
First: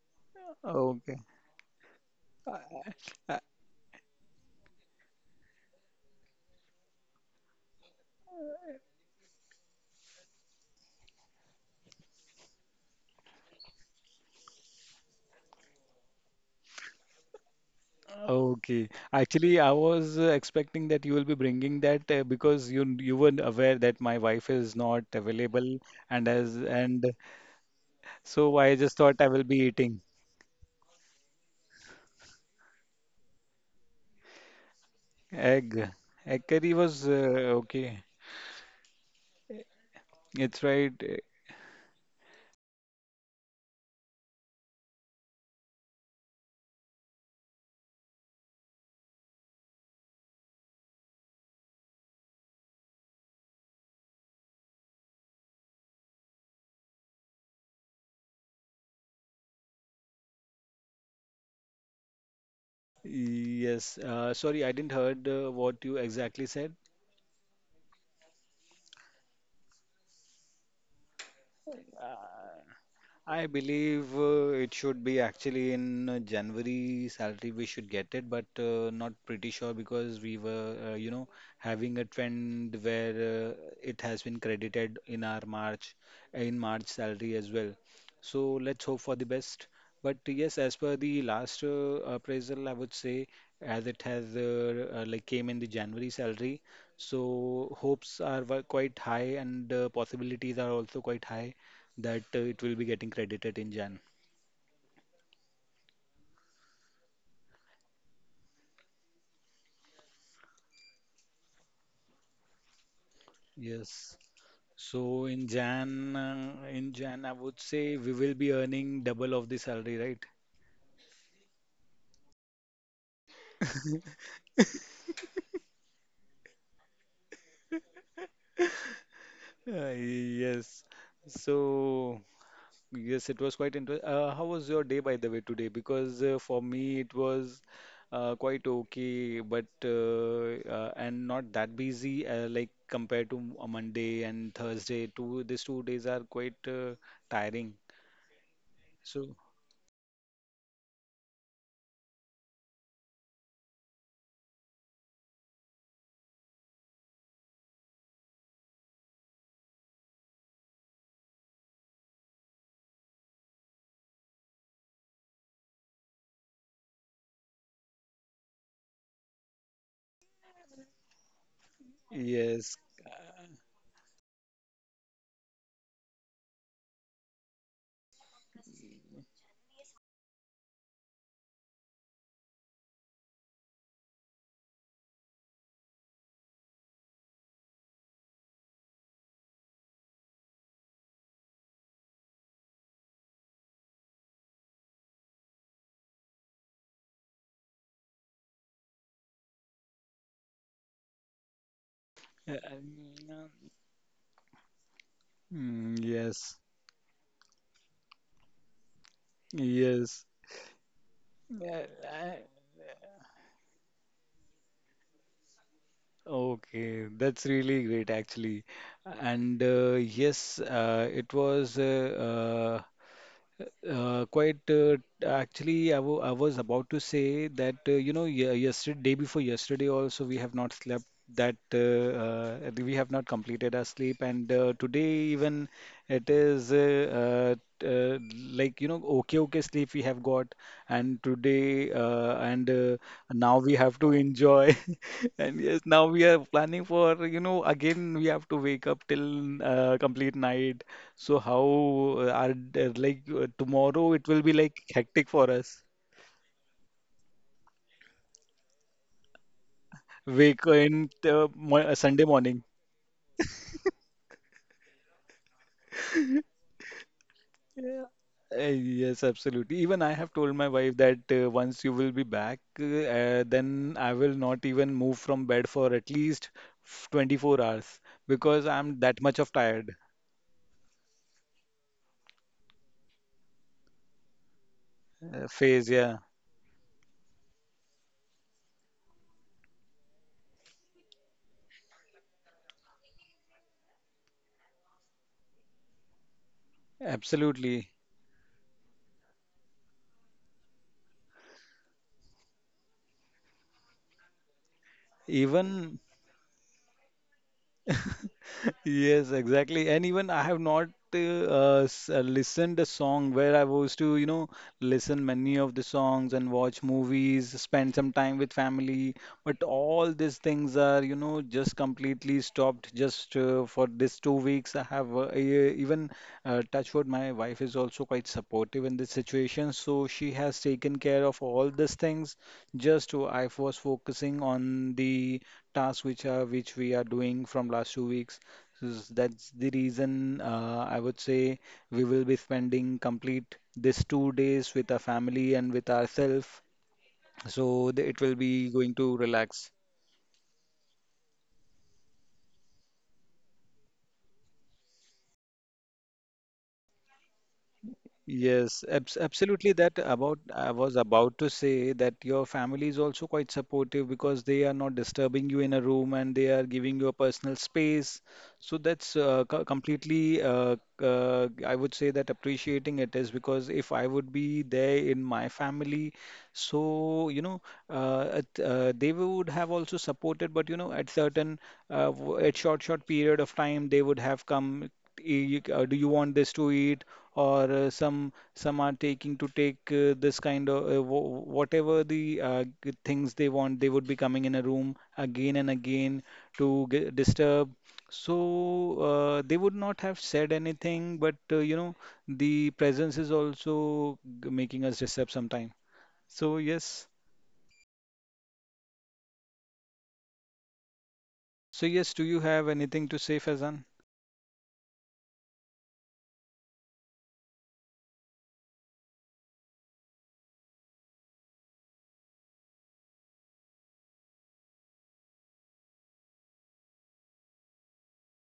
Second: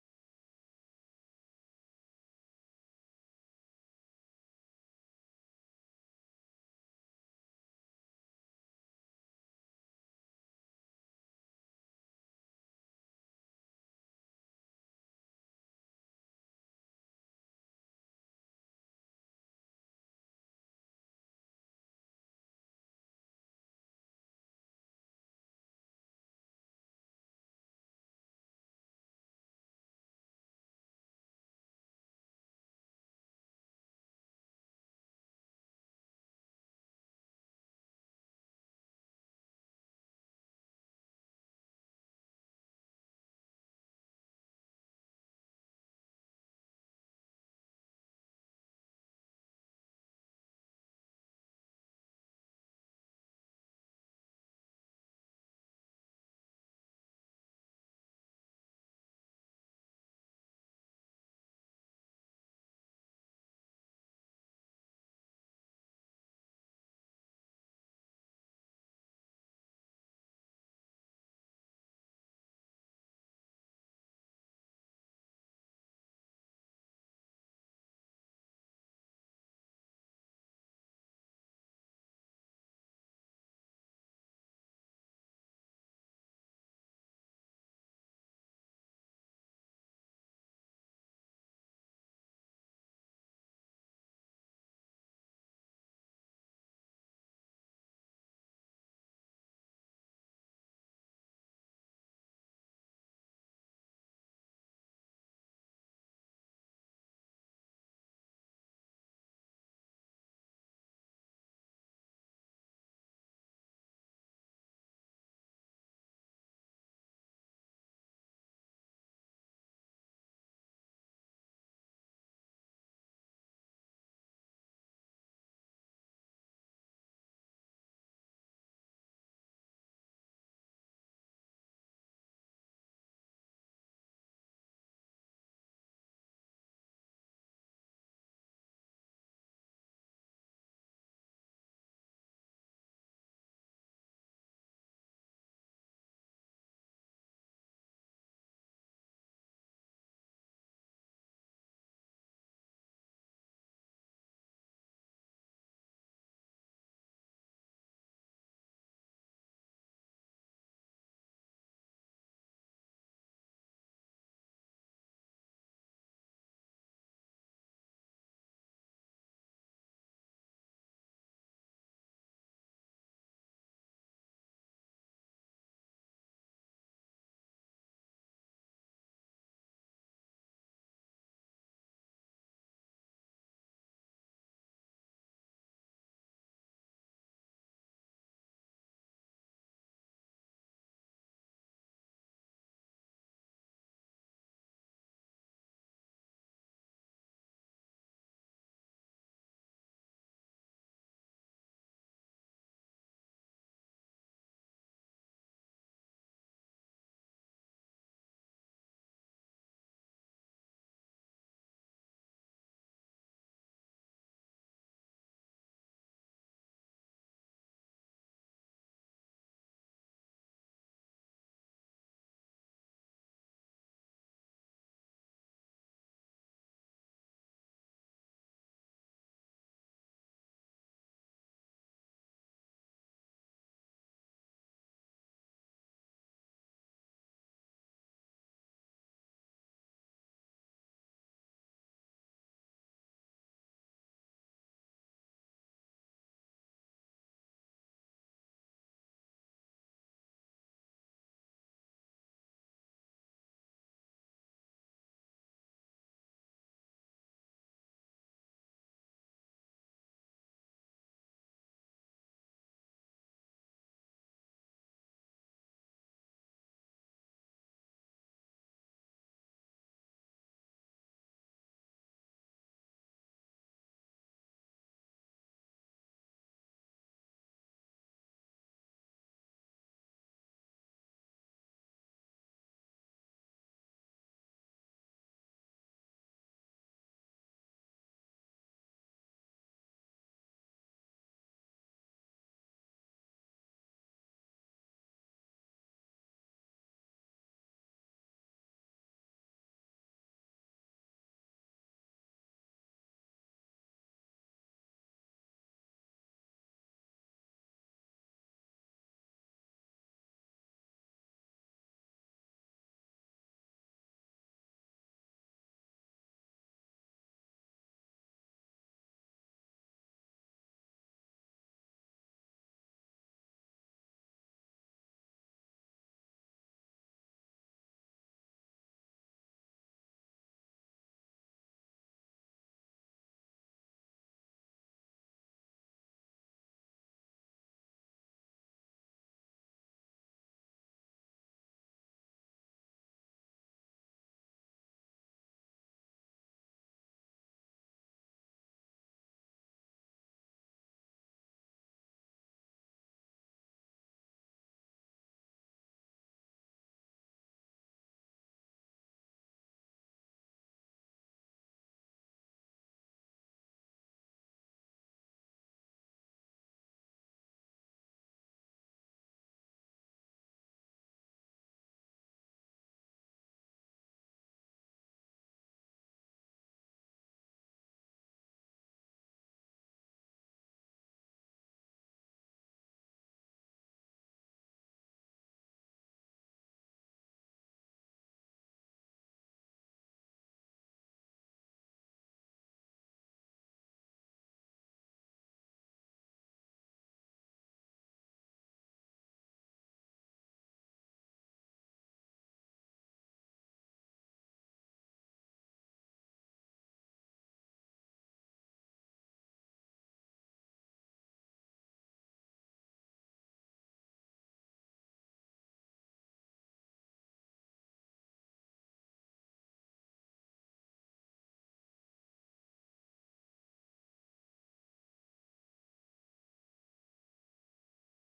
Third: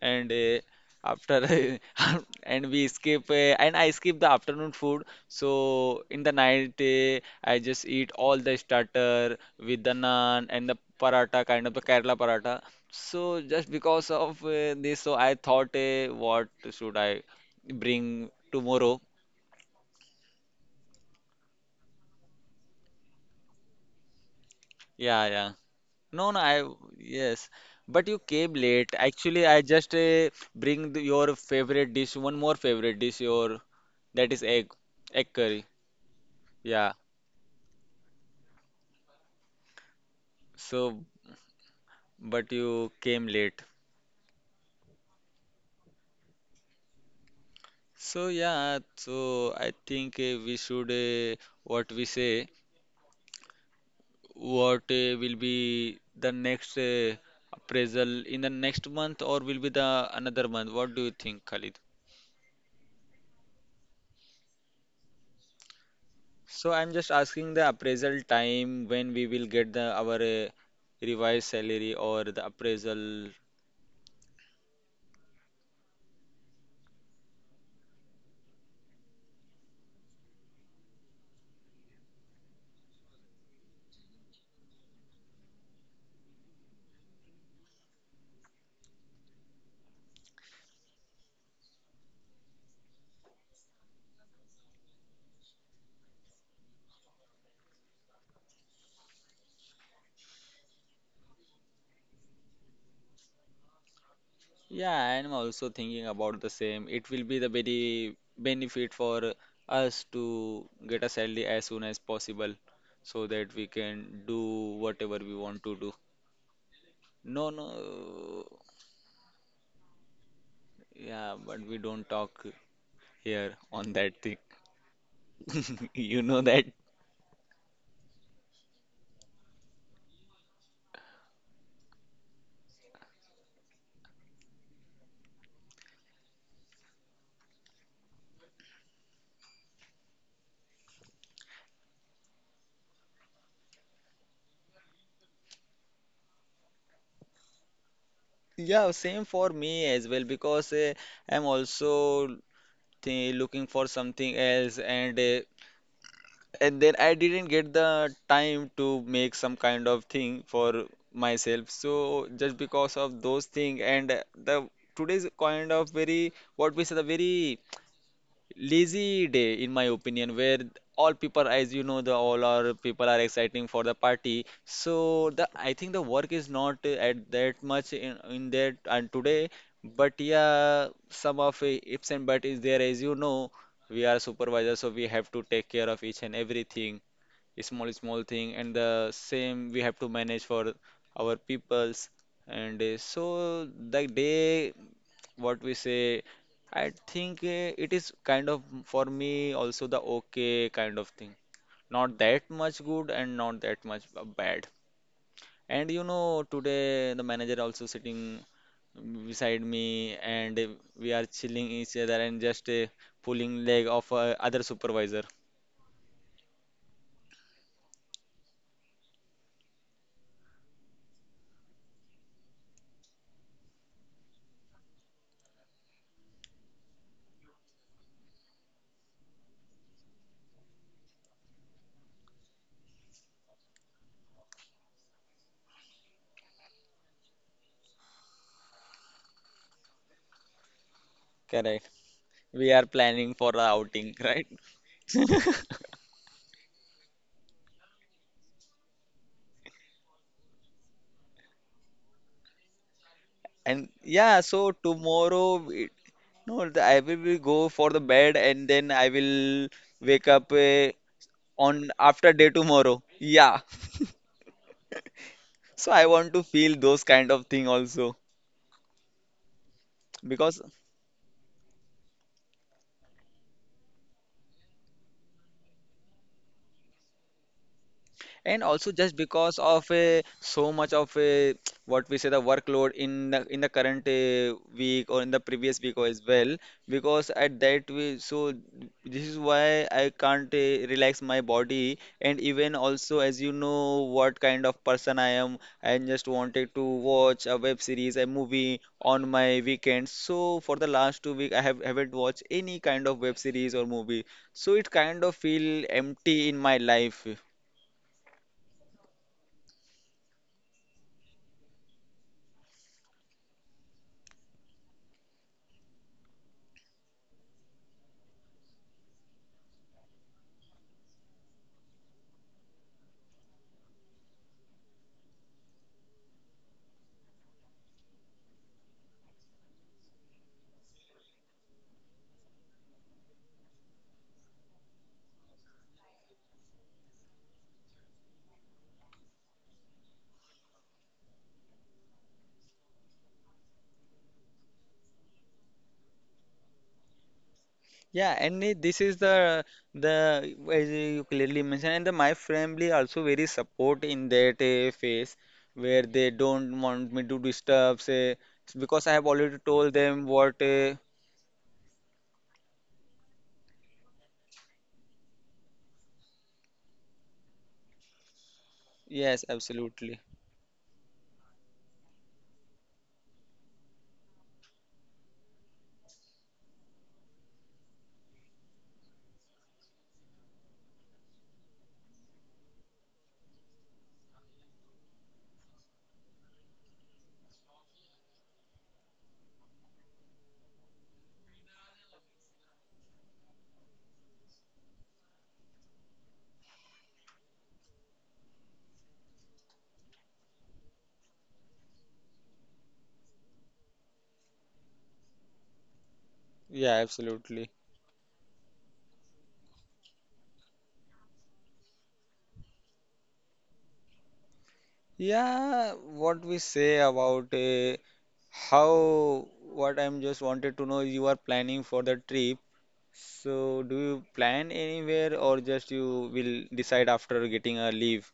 [SPEAKER 1] and
[SPEAKER 3] Okay. I
[SPEAKER 1] after and we skip and I skip the afternoon food, so in the night I just eat all the starter with the naan and the paratha kind of the Kerala paratha. So just because of this, so I thought, what should I bring
[SPEAKER 3] Okay.
[SPEAKER 1] tomorrow?
[SPEAKER 3] Actually, I was expecting that you will be bringing that because you were aware that my wife is not
[SPEAKER 1] Yeah, yeah.
[SPEAKER 3] available, and
[SPEAKER 1] No, no,
[SPEAKER 3] as
[SPEAKER 1] I,
[SPEAKER 3] and
[SPEAKER 1] yes. But you came
[SPEAKER 3] so I
[SPEAKER 1] late.
[SPEAKER 3] just thought I will
[SPEAKER 1] Actually,
[SPEAKER 3] be
[SPEAKER 1] I just
[SPEAKER 3] eating
[SPEAKER 1] bring the, your favorite dish, one more favorite dish, your, that is egg, egg curry.
[SPEAKER 3] egg. Egg curry
[SPEAKER 1] Yeah.
[SPEAKER 3] was okay. It's right.
[SPEAKER 1] So, but you came late. So yeah, so I think we should what we say, what will be the next appraisal in the next month, or will be the another month? What do you think, Khalid?
[SPEAKER 3] Yes. Sorry, I didn't heard what you exactly said.
[SPEAKER 1] So I'm just asking the appraisal time, when we will get the our revised salary or the
[SPEAKER 3] Uh,
[SPEAKER 1] appraisal.
[SPEAKER 3] I believe it should be actually in January salary we should get it, but not pretty sure, because we were, you know, having a trend where it has been credited in March salary as well. So let's hope for the best. But yes, as per the last appraisal, I would say, as it has like came in the January salary, so hopes are quite high and possibilities are also quite high that it will be getting credited in Jan.
[SPEAKER 1] Yeah, I'm also thinking about the same. It will be the very benefit for us to get a salary as soon as possible so that we
[SPEAKER 3] Yes.
[SPEAKER 1] can do whatever
[SPEAKER 3] So
[SPEAKER 1] we
[SPEAKER 3] in
[SPEAKER 1] want to do.
[SPEAKER 3] Jan, uh, in Jan, I
[SPEAKER 1] No,
[SPEAKER 3] would say we will
[SPEAKER 1] no.
[SPEAKER 3] be earning double of the salary, right?
[SPEAKER 1] Yeah, but we don't talk here on that thing. You know that.
[SPEAKER 3] Yes. So yes, it was quite interesting. How was your day, by the way, today? Because for me, it was quite okay, but and not that busy. Like compared to a Monday and Thursday, two these 2 days are quite tiring.
[SPEAKER 1] Yeah, same
[SPEAKER 3] So
[SPEAKER 1] for me as well because I'm also th looking for something else and and then I didn't get the time to make some kind of thing for myself. So just because of those things and the today's kind of very, what we say, the very lazy day in my opinion, where all people, as you know, the all our
[SPEAKER 3] yes.
[SPEAKER 1] people are exciting for the party, so the I think the work is not at that much in that and today. But yeah, some of ifs and but is there. As you know, we are supervisors, so we have to take care of each and everything, small small thing, and the same we have to manage for our peoples. And so the day, what we say, I think it is kind of, for me also the okay kind of thing, not
[SPEAKER 3] Uh,
[SPEAKER 1] that
[SPEAKER 3] um,
[SPEAKER 1] much good and not
[SPEAKER 3] uh,
[SPEAKER 1] that much bad. And
[SPEAKER 3] Mm,
[SPEAKER 1] you know,
[SPEAKER 3] yes,
[SPEAKER 1] today the manager also sitting, beside me,
[SPEAKER 3] yes.
[SPEAKER 1] and we are chilling
[SPEAKER 3] Uh,
[SPEAKER 1] each other
[SPEAKER 3] I-
[SPEAKER 1] and just, pulling leg of other supervisor.
[SPEAKER 3] Okay, that's really great actually. And yes, it was quite actually, I was about to say that yesterday, day before yesterday, also we have not slept. That We have not completed our sleep, and today even it is uh, uh, like okay sleep we have got, and today
[SPEAKER 1] Correct.
[SPEAKER 3] and
[SPEAKER 1] We are planning for
[SPEAKER 3] now
[SPEAKER 1] the
[SPEAKER 3] we have to
[SPEAKER 1] outing, right?
[SPEAKER 3] enjoy, and yes now we are planning for, again we have to wake up till complete night. So how are there, like
[SPEAKER 1] And
[SPEAKER 3] tomorrow it will
[SPEAKER 1] yeah,
[SPEAKER 3] be
[SPEAKER 1] so
[SPEAKER 3] like hectic for
[SPEAKER 1] tomorrow
[SPEAKER 3] us.
[SPEAKER 1] it, no, I will be go for the bed and then I will wake up
[SPEAKER 3] Wake in
[SPEAKER 1] on
[SPEAKER 3] Sunday
[SPEAKER 1] after day
[SPEAKER 3] morning.
[SPEAKER 1] tomorrow. Yeah. So I want to feel those kind of thing
[SPEAKER 3] Yeah.
[SPEAKER 1] also,
[SPEAKER 3] Yes, absolutely. Even I have told
[SPEAKER 1] because
[SPEAKER 3] my wife that once you will be back, then I will not even move from bed for at least 24 hours,
[SPEAKER 1] and
[SPEAKER 3] because
[SPEAKER 1] also
[SPEAKER 3] I'm
[SPEAKER 1] just
[SPEAKER 3] that much of
[SPEAKER 1] because of
[SPEAKER 3] tired
[SPEAKER 1] so much of, what we say, the workload in the current week or in the previous
[SPEAKER 3] phase.
[SPEAKER 1] week
[SPEAKER 3] Yeah,
[SPEAKER 1] as well, because at that way. So this is why I can't relax my body. And even also, as you know what kind of person I am, I just wanted to watch a web
[SPEAKER 3] absolutely.
[SPEAKER 1] series, a movie on my weekends. So for the last 2 weeks, I have haven't watched any kind of web series or movie, so it kind of feel
[SPEAKER 3] Even
[SPEAKER 1] empty in my life.
[SPEAKER 3] Yes, exactly. And even I have not listened a song, where I was to, listen many of the songs and watch movies, spend some time with family. But all these things are, just completely stopped just for this 2 weeks. I have even touch wood, my wife is also quite supportive in this situation, so she has taken care of all these things. Just I was focusing on the tasks which are which we are doing from last 2 weeks. That's the reason I would say we will be spending complete this 2 days with our family and with ourselves. So it will
[SPEAKER 1] Yeah, and
[SPEAKER 3] be going
[SPEAKER 1] this is
[SPEAKER 3] to
[SPEAKER 1] the
[SPEAKER 3] relax.
[SPEAKER 1] the as you clearly mentioned, and the, my family also very support in that phase, where they don't want me to disturb, say,
[SPEAKER 3] Yes,
[SPEAKER 1] because I have already
[SPEAKER 3] absolutely.
[SPEAKER 1] told
[SPEAKER 3] That
[SPEAKER 1] them
[SPEAKER 3] about
[SPEAKER 1] what.
[SPEAKER 3] I was about to say that your family is also quite supportive, because they are not disturbing you in a room, and they are giving you a personal space. So that's
[SPEAKER 1] Yes, absolutely.
[SPEAKER 3] completely I would say that appreciating, it is because if I would be there in my family, so at, they would have also supported, but at certain at short period of time they would have come. "Eh, Do you want this to eat? Or some are taking to take this kind of whatever the things they want, they would be coming in a room again and again to g disturb. So they would not have said anything, but the presence is also making us disturb sometime. So yes.
[SPEAKER 1] Yeah, absolutely.
[SPEAKER 3] So yes, do you have anything to say, Faizan?
[SPEAKER 1] Yeah, what we say about, how, what I'm just wanted to know, you are planning for the trip. So, do you plan anywhere or just you will decide after getting a leave?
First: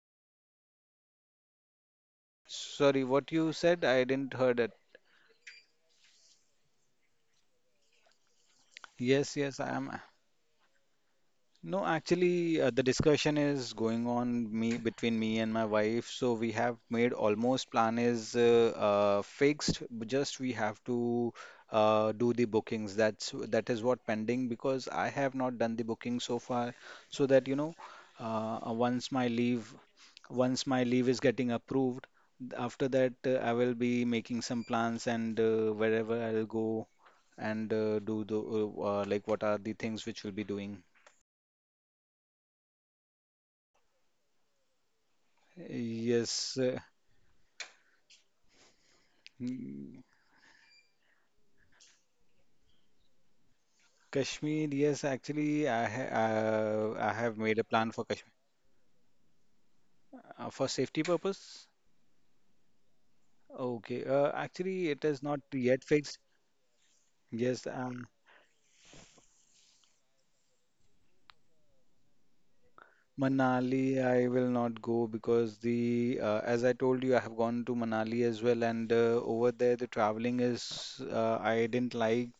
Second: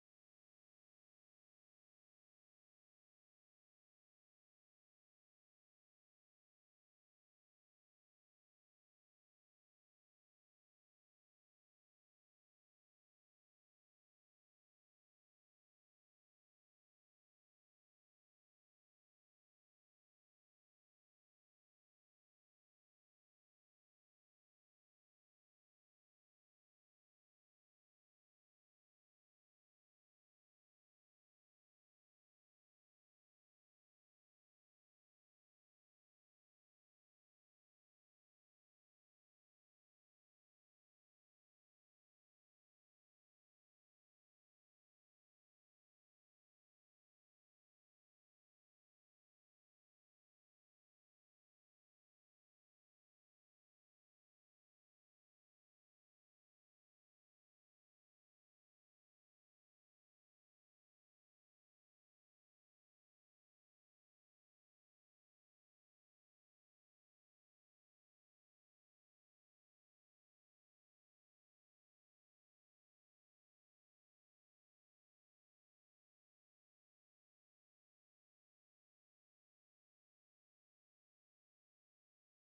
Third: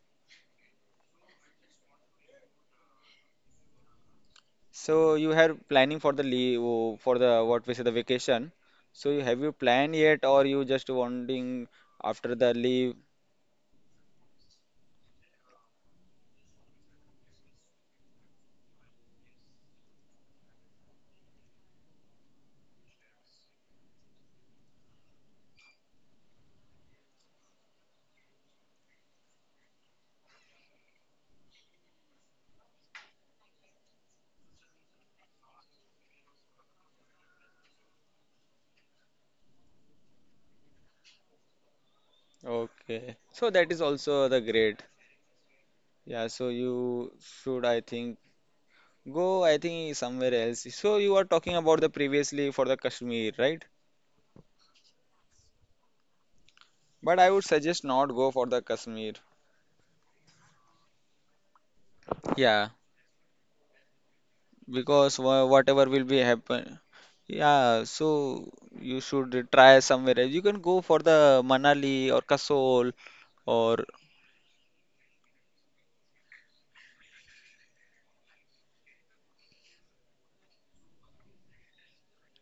[SPEAKER 3] Sorry, what you said, I didn't heard it.
[SPEAKER 1] So you have planning for the leave, oh, for the, what we say, the vacation. So you
[SPEAKER 3] Yes,
[SPEAKER 1] have you
[SPEAKER 3] yes, I am.
[SPEAKER 1] planned yet or you just wanting
[SPEAKER 3] No,
[SPEAKER 1] after the
[SPEAKER 3] actually, the
[SPEAKER 1] leave?
[SPEAKER 3] discussion is going on me between me and my wife. So we have made almost, plan is fixed. But just we have to do the bookings. That is what pending, because I have not done the booking so far. So that you know, uh, uh, once my leave, once my leave is getting approved, after that I will be making some plans and wherever I'll go and do the like what are the things which we'll be doing.
[SPEAKER 1] Okay. So that is also the great. Yeah, so
[SPEAKER 3] Yes,
[SPEAKER 1] you should I think go, I think
[SPEAKER 3] mm,
[SPEAKER 1] somewhere else. So you are talking about the previously for the Kashmir, right?
[SPEAKER 3] Kashmir. Yes, actually, I
[SPEAKER 1] But I
[SPEAKER 3] have
[SPEAKER 1] would
[SPEAKER 3] made a
[SPEAKER 1] suggest
[SPEAKER 3] plan for
[SPEAKER 1] not go
[SPEAKER 3] Kashmir
[SPEAKER 1] for the Kashmir.
[SPEAKER 3] for safety purpose.
[SPEAKER 1] Yeah.
[SPEAKER 3] Okay, actually, it
[SPEAKER 1] Because
[SPEAKER 3] is not yet
[SPEAKER 1] whatever will be
[SPEAKER 3] fixed.
[SPEAKER 1] happen.
[SPEAKER 3] Yes,
[SPEAKER 1] Yeah, so you should try somewhere else. You can go for the Manali or Kasol or,
[SPEAKER 3] Manali, I will not go, because the as I told you, I have gone to Manali as well, and over there the traveling is I didn't like.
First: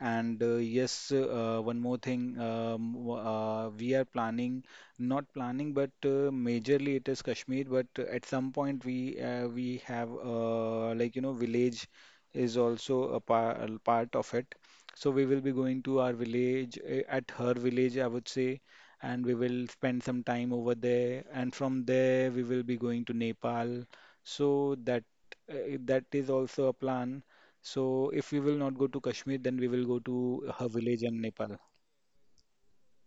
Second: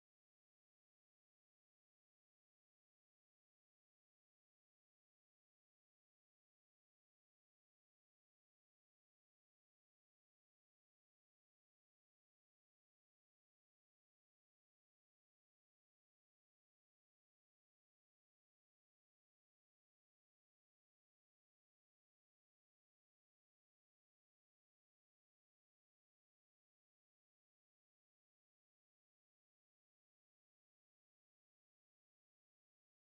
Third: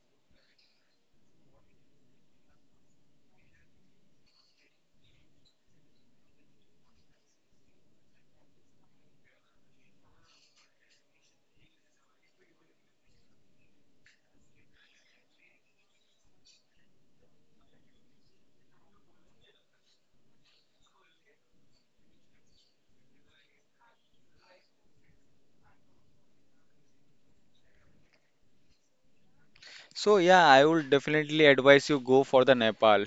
[SPEAKER 3] And yes, one more thing, we are planning, not planning, but majorly it is Kashmir. But at some point we have like village is also a par a part of it. So we will be going to our village at her village, I would say, and we will spend some time over there. And from there, we will be going to Nepal. So that that is also a plan. So if we will not go to Kashmir, then we will go
[SPEAKER 1] so yeah,
[SPEAKER 3] to
[SPEAKER 1] I
[SPEAKER 3] her
[SPEAKER 1] would
[SPEAKER 3] village and
[SPEAKER 1] definitely
[SPEAKER 3] Nepal.
[SPEAKER 1] advise you go for the Nepal,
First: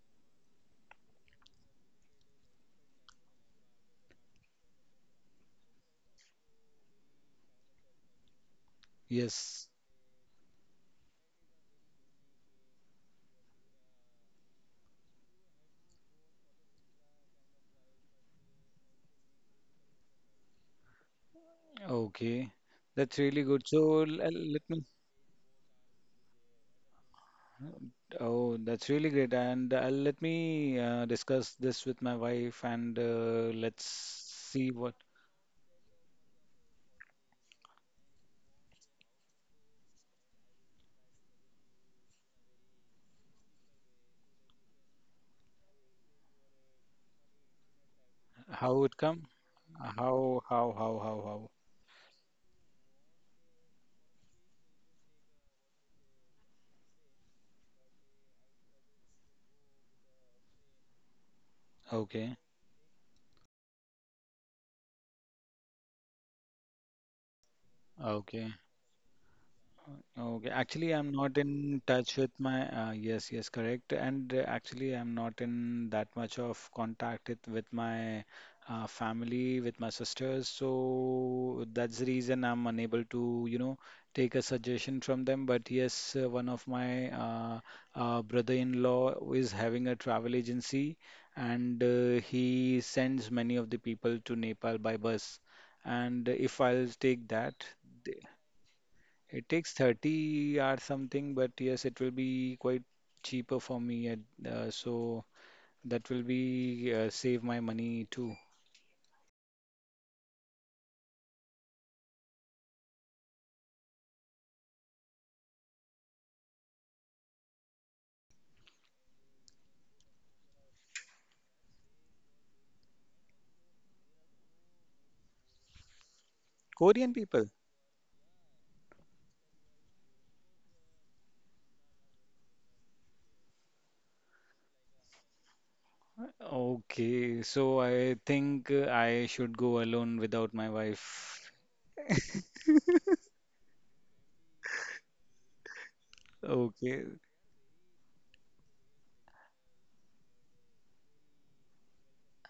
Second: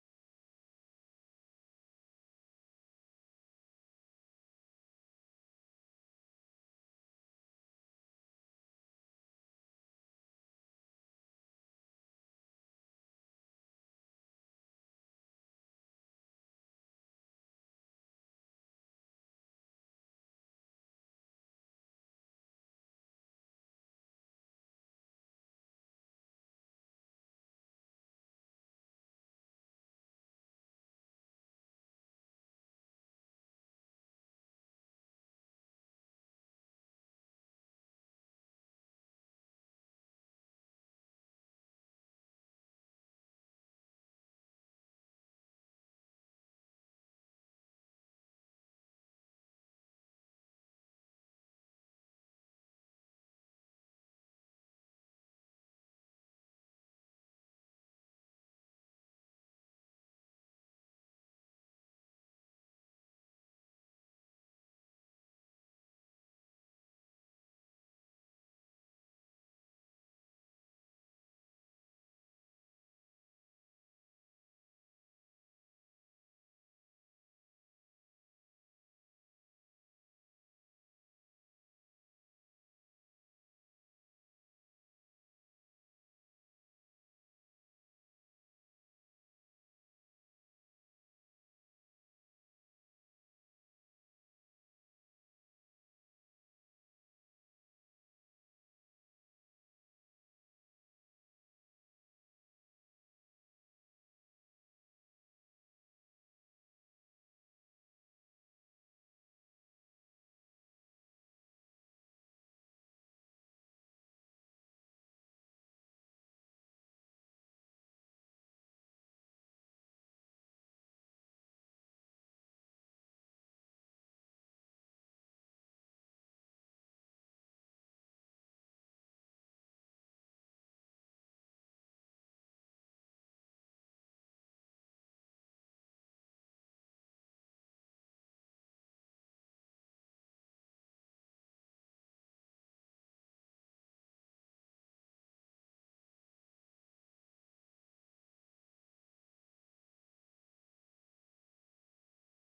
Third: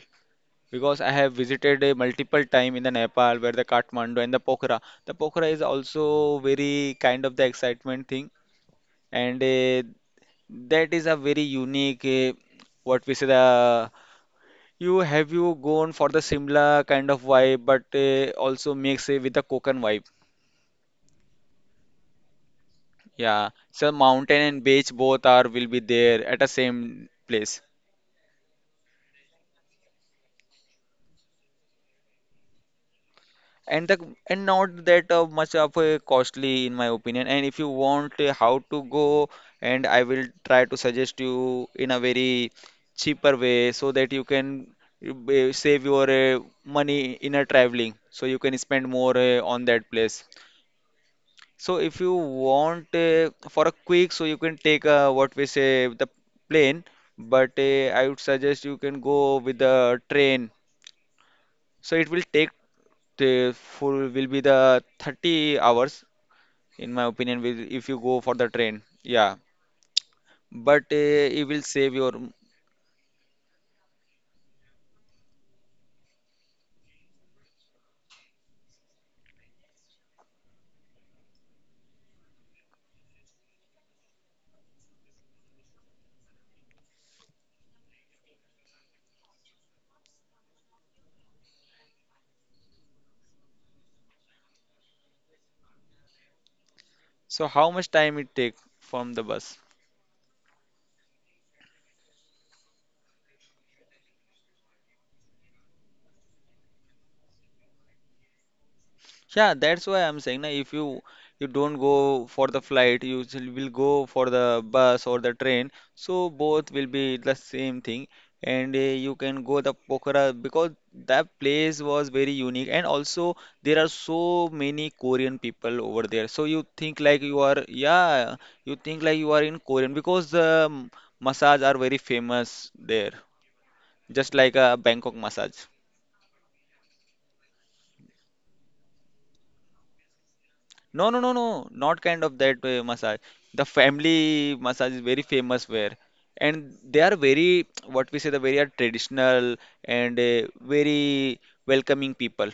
[SPEAKER 1] because I have visited a multiple time in the Nepal, where the Kathmandu and the Pokhara. The Pokhara is also very kind of the excitement thing, and
[SPEAKER 3] Yes.
[SPEAKER 1] uh, that is a very unique, what we say, the, you have you gone for the Simla kind of vibe, but also mix it with the Konkan vibe.
[SPEAKER 3] Okay. That's really
[SPEAKER 1] Yeah,
[SPEAKER 3] good.
[SPEAKER 1] so
[SPEAKER 3] So
[SPEAKER 1] mountain
[SPEAKER 3] let
[SPEAKER 1] and
[SPEAKER 3] me.
[SPEAKER 1] beach both are will be there at the same place,
[SPEAKER 3] Oh, that's really great. And let me discuss this with my wife, and
[SPEAKER 1] and
[SPEAKER 3] let's
[SPEAKER 1] the, and not
[SPEAKER 3] see what.
[SPEAKER 1] that much of a costly in my opinion. And if you want how to go, and I will try to suggest you in a very cheaper way so that you can, save your money in a traveling, so you can spend
[SPEAKER 3] How it
[SPEAKER 1] more
[SPEAKER 3] come.
[SPEAKER 1] on that place.
[SPEAKER 3] How how how how
[SPEAKER 1] So if you want for a quick, so you can take, what we say, the plane, but I would suggest you can go with the train. So
[SPEAKER 3] how.
[SPEAKER 1] it will
[SPEAKER 3] Okay.
[SPEAKER 1] take the full will be the 30 hours in my opinion with if you go for the
[SPEAKER 3] Okay.
[SPEAKER 1] train. Yeah,
[SPEAKER 3] Okay,
[SPEAKER 1] but
[SPEAKER 3] actually, I'm not
[SPEAKER 1] it will
[SPEAKER 3] in
[SPEAKER 1] save your.
[SPEAKER 3] touch with my, yes, yes, correct. And actually, I'm not in that much of contact it, with my family, with my sisters. So that's the reason I'm unable to, you know, take a suggestion from them. But yes, one of my brother-in-law is having a travel agency, and he sends many of the people to Nepal by bus. And if I'll take
[SPEAKER 1] So
[SPEAKER 3] that,
[SPEAKER 1] how much time it take from the bus?
[SPEAKER 3] it takes 30 or something, but yes, it will be quite cheaper for me. And, so that will be save my money too.
[SPEAKER 1] Yeah, that's why I'm saying na, if you, you don't go for the flight, you still will go for the bus or the train. So both will be the same thing, and you can go the Pokhara, because that place was very unique, and also there are so many Korean people over there. So you think
[SPEAKER 3] Korean
[SPEAKER 1] like you
[SPEAKER 3] people.
[SPEAKER 1] are, yeah, you think like you are in Korean, because the, massage are very famous there, just like a Bangkok massage.
[SPEAKER 3] Okay, so I think I should go alone without my
[SPEAKER 1] No, no, no,
[SPEAKER 3] wife.
[SPEAKER 1] no, not kind of that massage. The family massage is very famous where, and they
[SPEAKER 3] Okay,
[SPEAKER 1] are very, what we say, the very are traditional and very welcoming people.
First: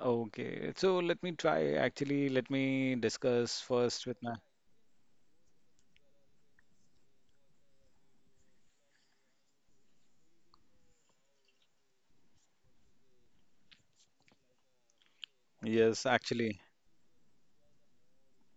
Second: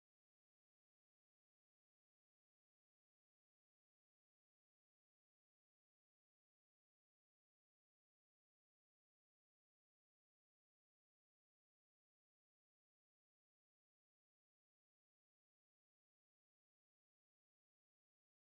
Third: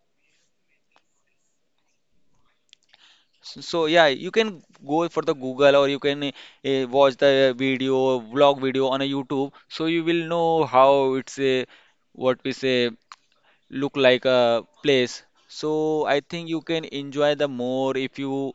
[SPEAKER 3] okay. So let me try. Actually, let me discuss
[SPEAKER 1] So, so
[SPEAKER 3] first
[SPEAKER 1] yeah,
[SPEAKER 3] with
[SPEAKER 1] you
[SPEAKER 3] my.
[SPEAKER 1] can go for the Google, or you can watch the video vlog video on a YouTube, so you will know how it's a, what we say, look like a place. So
[SPEAKER 3] Yes,
[SPEAKER 1] I think
[SPEAKER 3] actually.
[SPEAKER 1] you can enjoy the more if you